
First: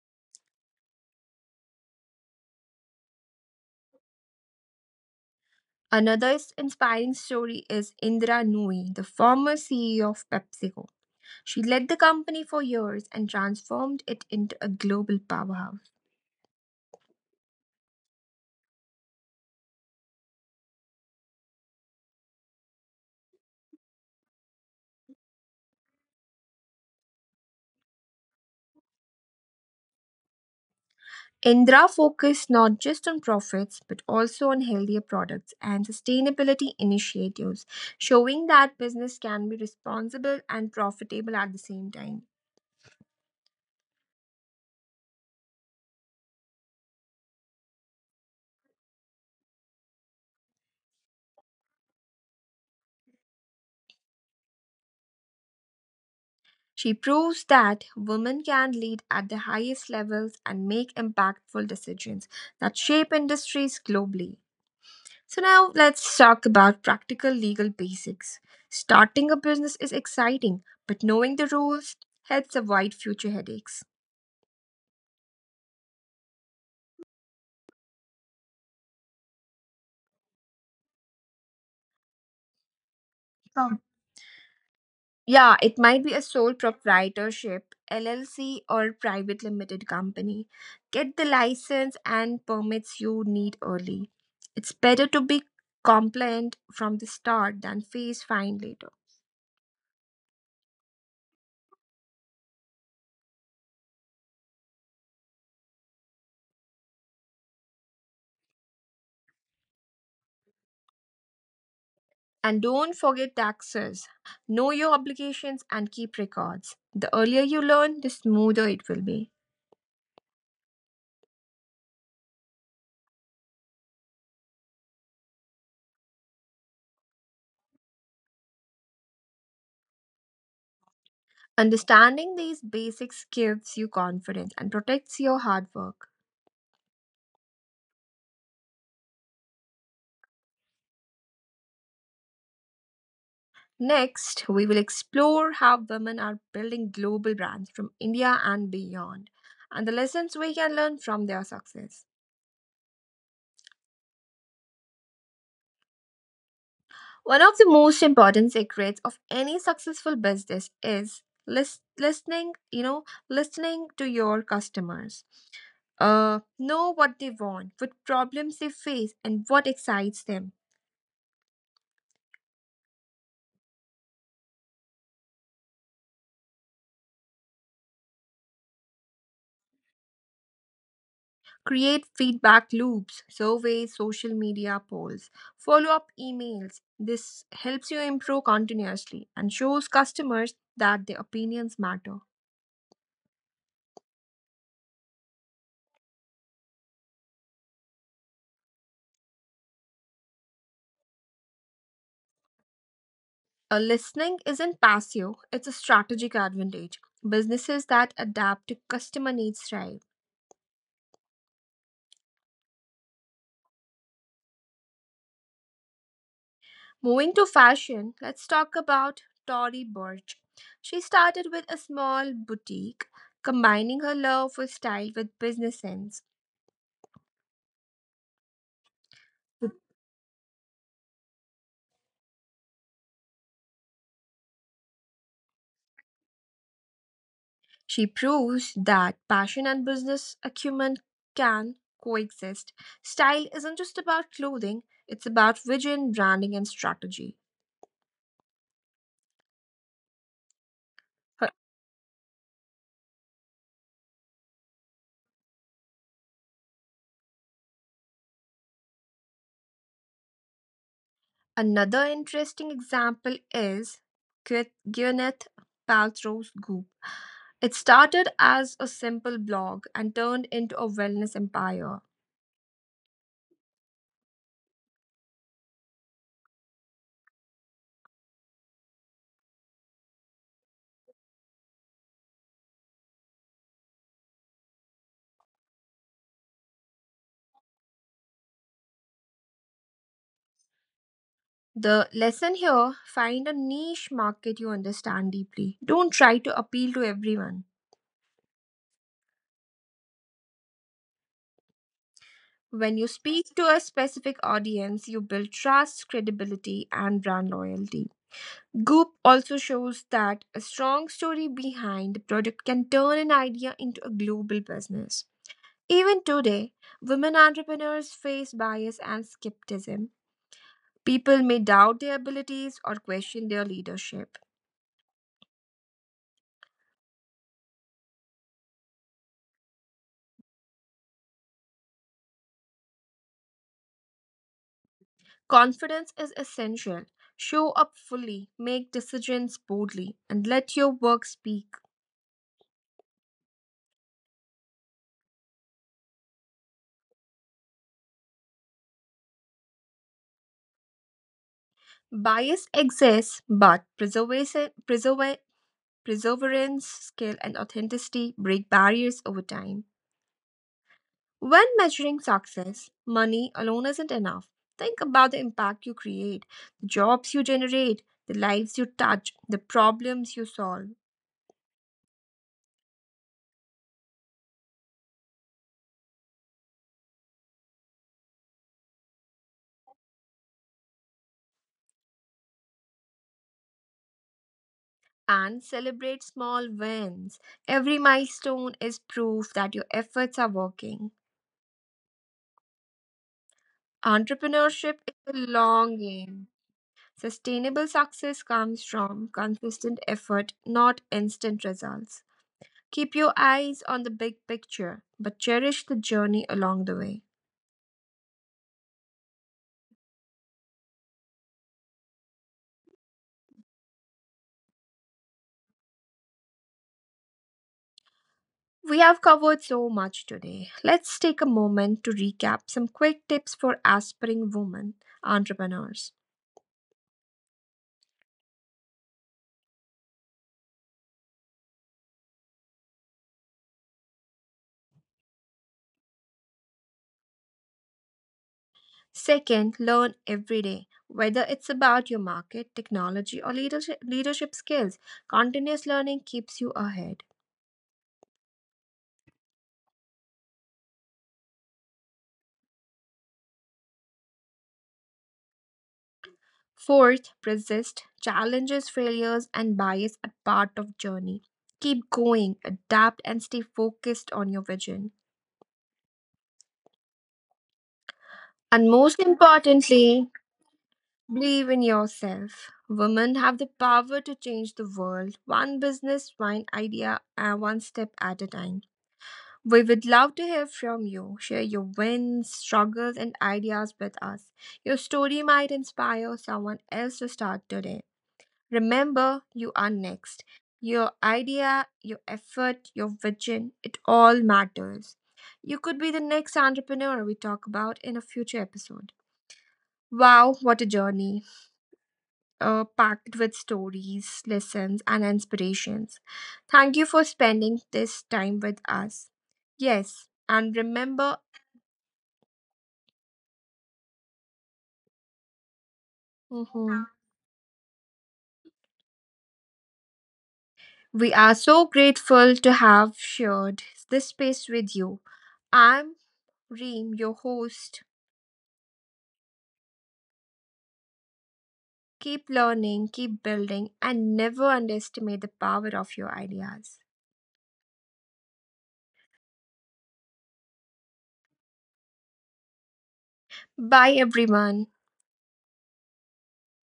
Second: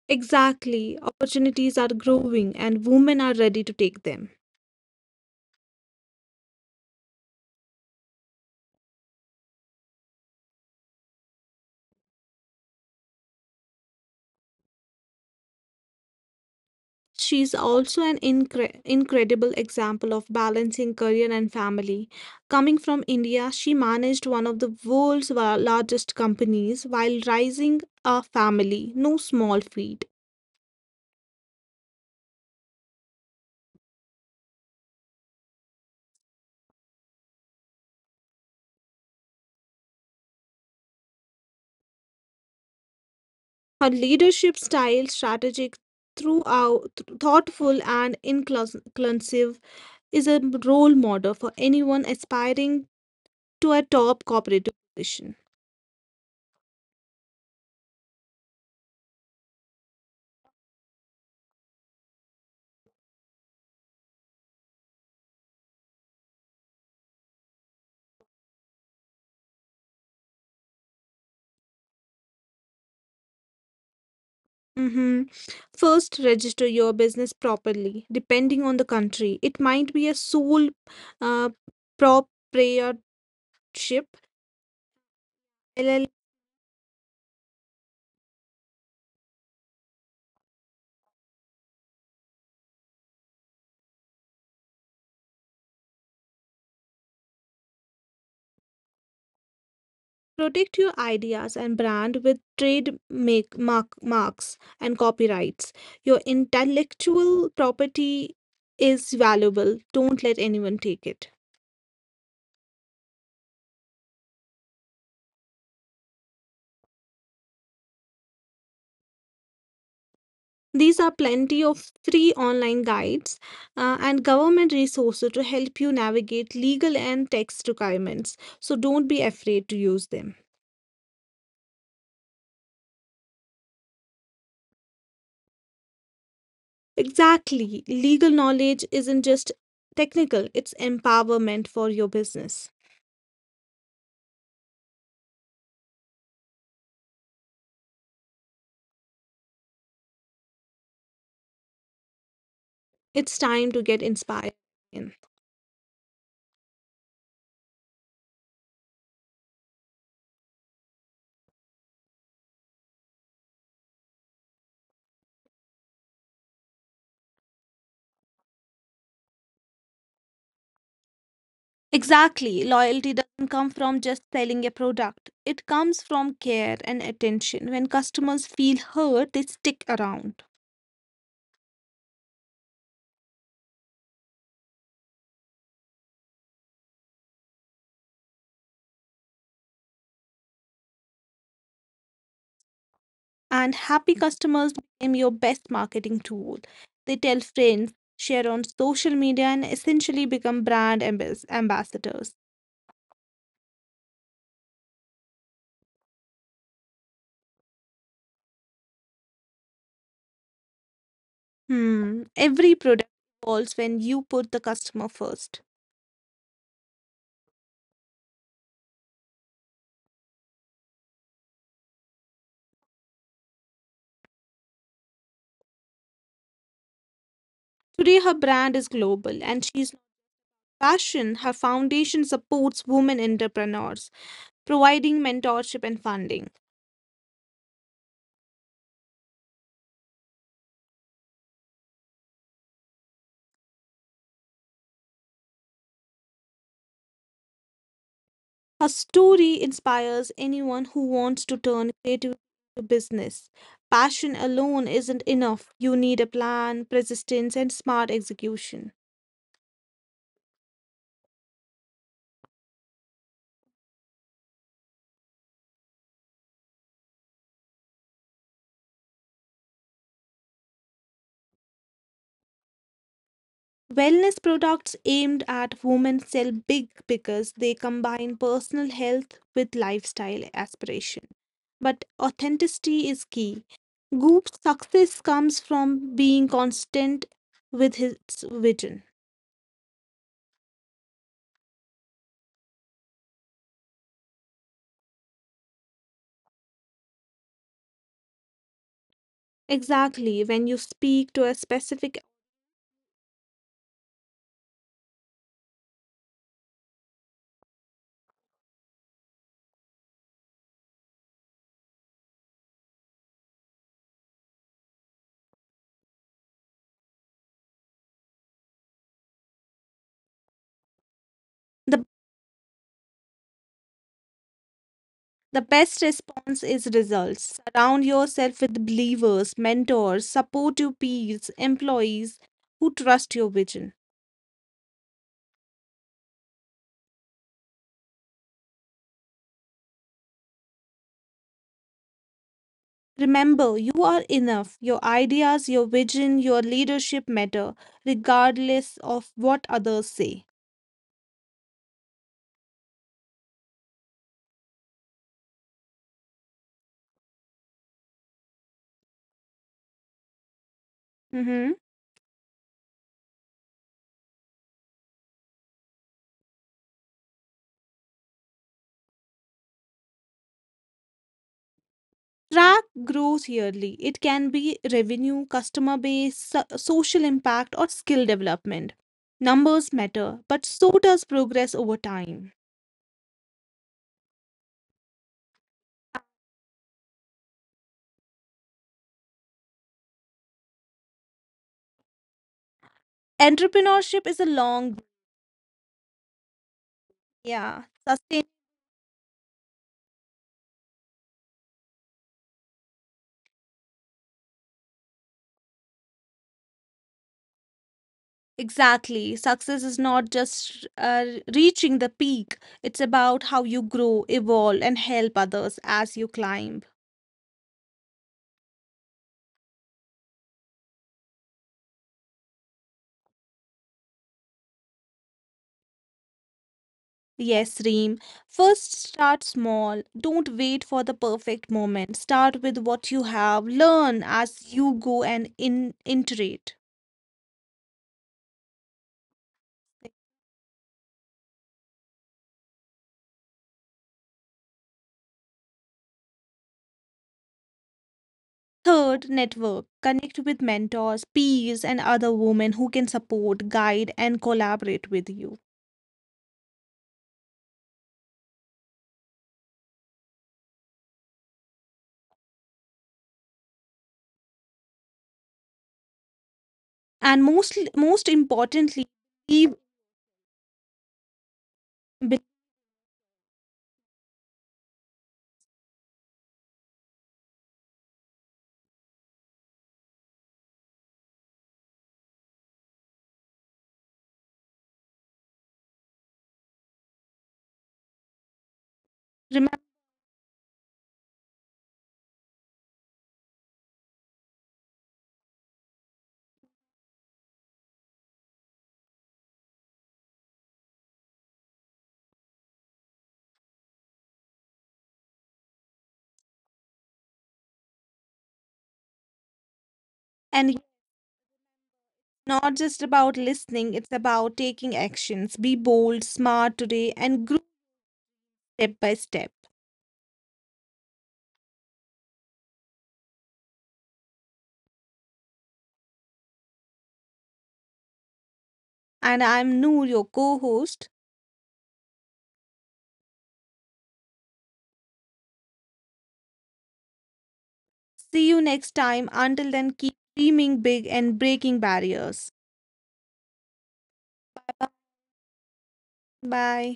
Exactly, opportunities are growing and women are ready to take them. Another inspiring story is Indira Nooyi, the former CEO of PepsiCo. She led the company for years and transformed it into a global powerhouse. She's also an incredible example of balancing career and family. Coming from India, she managed one of the world's largest companies while raising a family, no small feat. Indra focused not just on profits but also on healthier products and sustainability initiatives, showing that business can be responsible and profitable at the same time. Her leadership style, strategic, thoughtful, and inclusive, is a role model for anyone aspiring to a top cooperative position. She proves that women can lead at the highest levels and make impactful decisions that shape industries globally. So, now let's talk about practical legal basics. Starting a business is exciting, but knowing the rules helps avoid future headaches. Mm-hmm. First, register your business properly. Depending on the country, it might be a sole uh, proprietorship, Yeah, it L L might be C. a sole proprietorship, LLC, or private limited company. Get the license and permits you need early. It's better to be compliant from the start than face fine later. Protect your ideas and brand with marks and copyrights. Your intellectual property is valuable. Don't let anyone take it. And don't forget taxes. Know your obligations and keep records. The earlier you learn, the smoother it will be. These are plenty of free online guides and government resources to help you navigate legal and tax requirements. So don't be afraid to use them. Understanding these basics gives you confidence and protects your hard work. Exactly. Legal knowledge isn't just technical, it's empowerment for your business. Next, we will explore how women are building global brands from India and beyond, and the lessons we can learn from their success. It's time to get inspired again. One of the most important secrets of any successful business is listening, listening to your customers. Know what they want, what problems they face, and what excites them. Exactly. Loyalty doesn't come from just selling a product, it comes from care and attention. When customers feel heard, they stick around. Create feedback loops, surveys, social media polls, follow up emails. This helps you improve continuously and shows customers that their opinions matter. And happy customers become your best marketing tool. They tell friends, share on social media, and essentially become brand ambassadors. A listening isn't passive, it's a strategic advantage. Businesses that adapt to customer needs thrive. Hmm. Every product evolves when you put the customer first. Moving to fashion, let's talk about Tori Burch. She started with a small boutique, combining her love for style with business sense. Today, her brand is global and she's passion. Her foundation supports women entrepreneurs, providing mentorship and funding. She proves that passion and business acumen can coexist. Style isn't just about clothing, it's about vision, branding, and strategy. Her story inspires anyone who Her- wants to turn creativity into business. Passion alone isn't enough. You need a plan, persistence, and smart execution. Another interesting example is Gwyneth Paltrow's Goop. It started as a simple blog and turned into a wellness empire. Wellness products aimed at women sell big because they combine personal health with lifestyle aspiration. But authenticity is key. Goop's success comes from being constant with his vision. The lesson here find a niche market you understand deeply. Don't try to appeal to everyone. Exactly, when you speak to a specific, When you speak to a specific audience, you build trust, credibility, and brand loyalty. Goop also shows that a strong story behind the product can turn an idea into a global business. Even today, women entrepreneurs face bias and skepticism. People may doubt their the abilities or question their leadership. the best response is results. Surround yourself with believers, mentors, supportive peers, employees who trust your vision. Confidence is essential. Show up fully, make decisions boldly, and let your work speak. Remember, you are enough. Your ideas, your vision, your leadership matter, regardless of what others say. Bias exists, but perseverance, skill, and authenticity break barriers over time. When Mm-hmm. measuring success, money alone isn't enough. Think about the impact you create, the jobs you generate, the lives you touch, the problems you solve, Track growth yearly. It can be revenue, customer base, social impact, or skill development. Numbers matter, but so does progress over time. and celebrate small wins. Every milestone is proof that your efforts are working. Entrepreneurship Entrepreneurship is a is a long, long game. Sustainable yeah, success comes sustain. from consistent effort, not instant results. Keep your eyes on the big picture, but cherish the journey along the way. Exactly. Success is not just reaching the peak, it's about how you grow, evolve, and help others as you climb. We have covered so much today. Let's take a moment to recap some quick tips for aspiring women entrepreneurs. Yes, Reem. First, start small. Don't wait for the perfect moment. Start with what you have. Learn as you go and in iterate. Second, learn every day. Whether it's about your market, technology, or leadership skills, continuous learning keeps you ahead. Third, network. Connect with mentors, peers, and other women who can support, guide, and collaborate with you. Fourth, persist. Challenges, failures, and bias are part of journey. Keep going, adapt, and stay focused on your vision. And most And most most importantly, importantly, be, believe in yourself. be- Women have the power to change the world, one business, one idea, and one step at a time. We would love to hear from you. Share your wins, struggles, and ideas with us. Your story might inspire someone else to start today. Remember, you are remember, next. Your idea, your effort, your vision, it all matters. You could be the next entrepreneur we talk about in a future episode. Wow, what a journey, packed with stories, lessons, and inspirations. Thank you for spending this time with us. Yes, and it's and remember, not just about listening. It's about taking actions. Be bold, smart today, mhm, and grow step by step. we are so grateful to have shared this space with you. I'm Reem, your host. And I'm Noor, your co-host. Keep learning, keep building, and never underestimate the power of your ideas. See you next time. Until then, keep dreaming big and breaking barriers. Bye, everyone. Bye.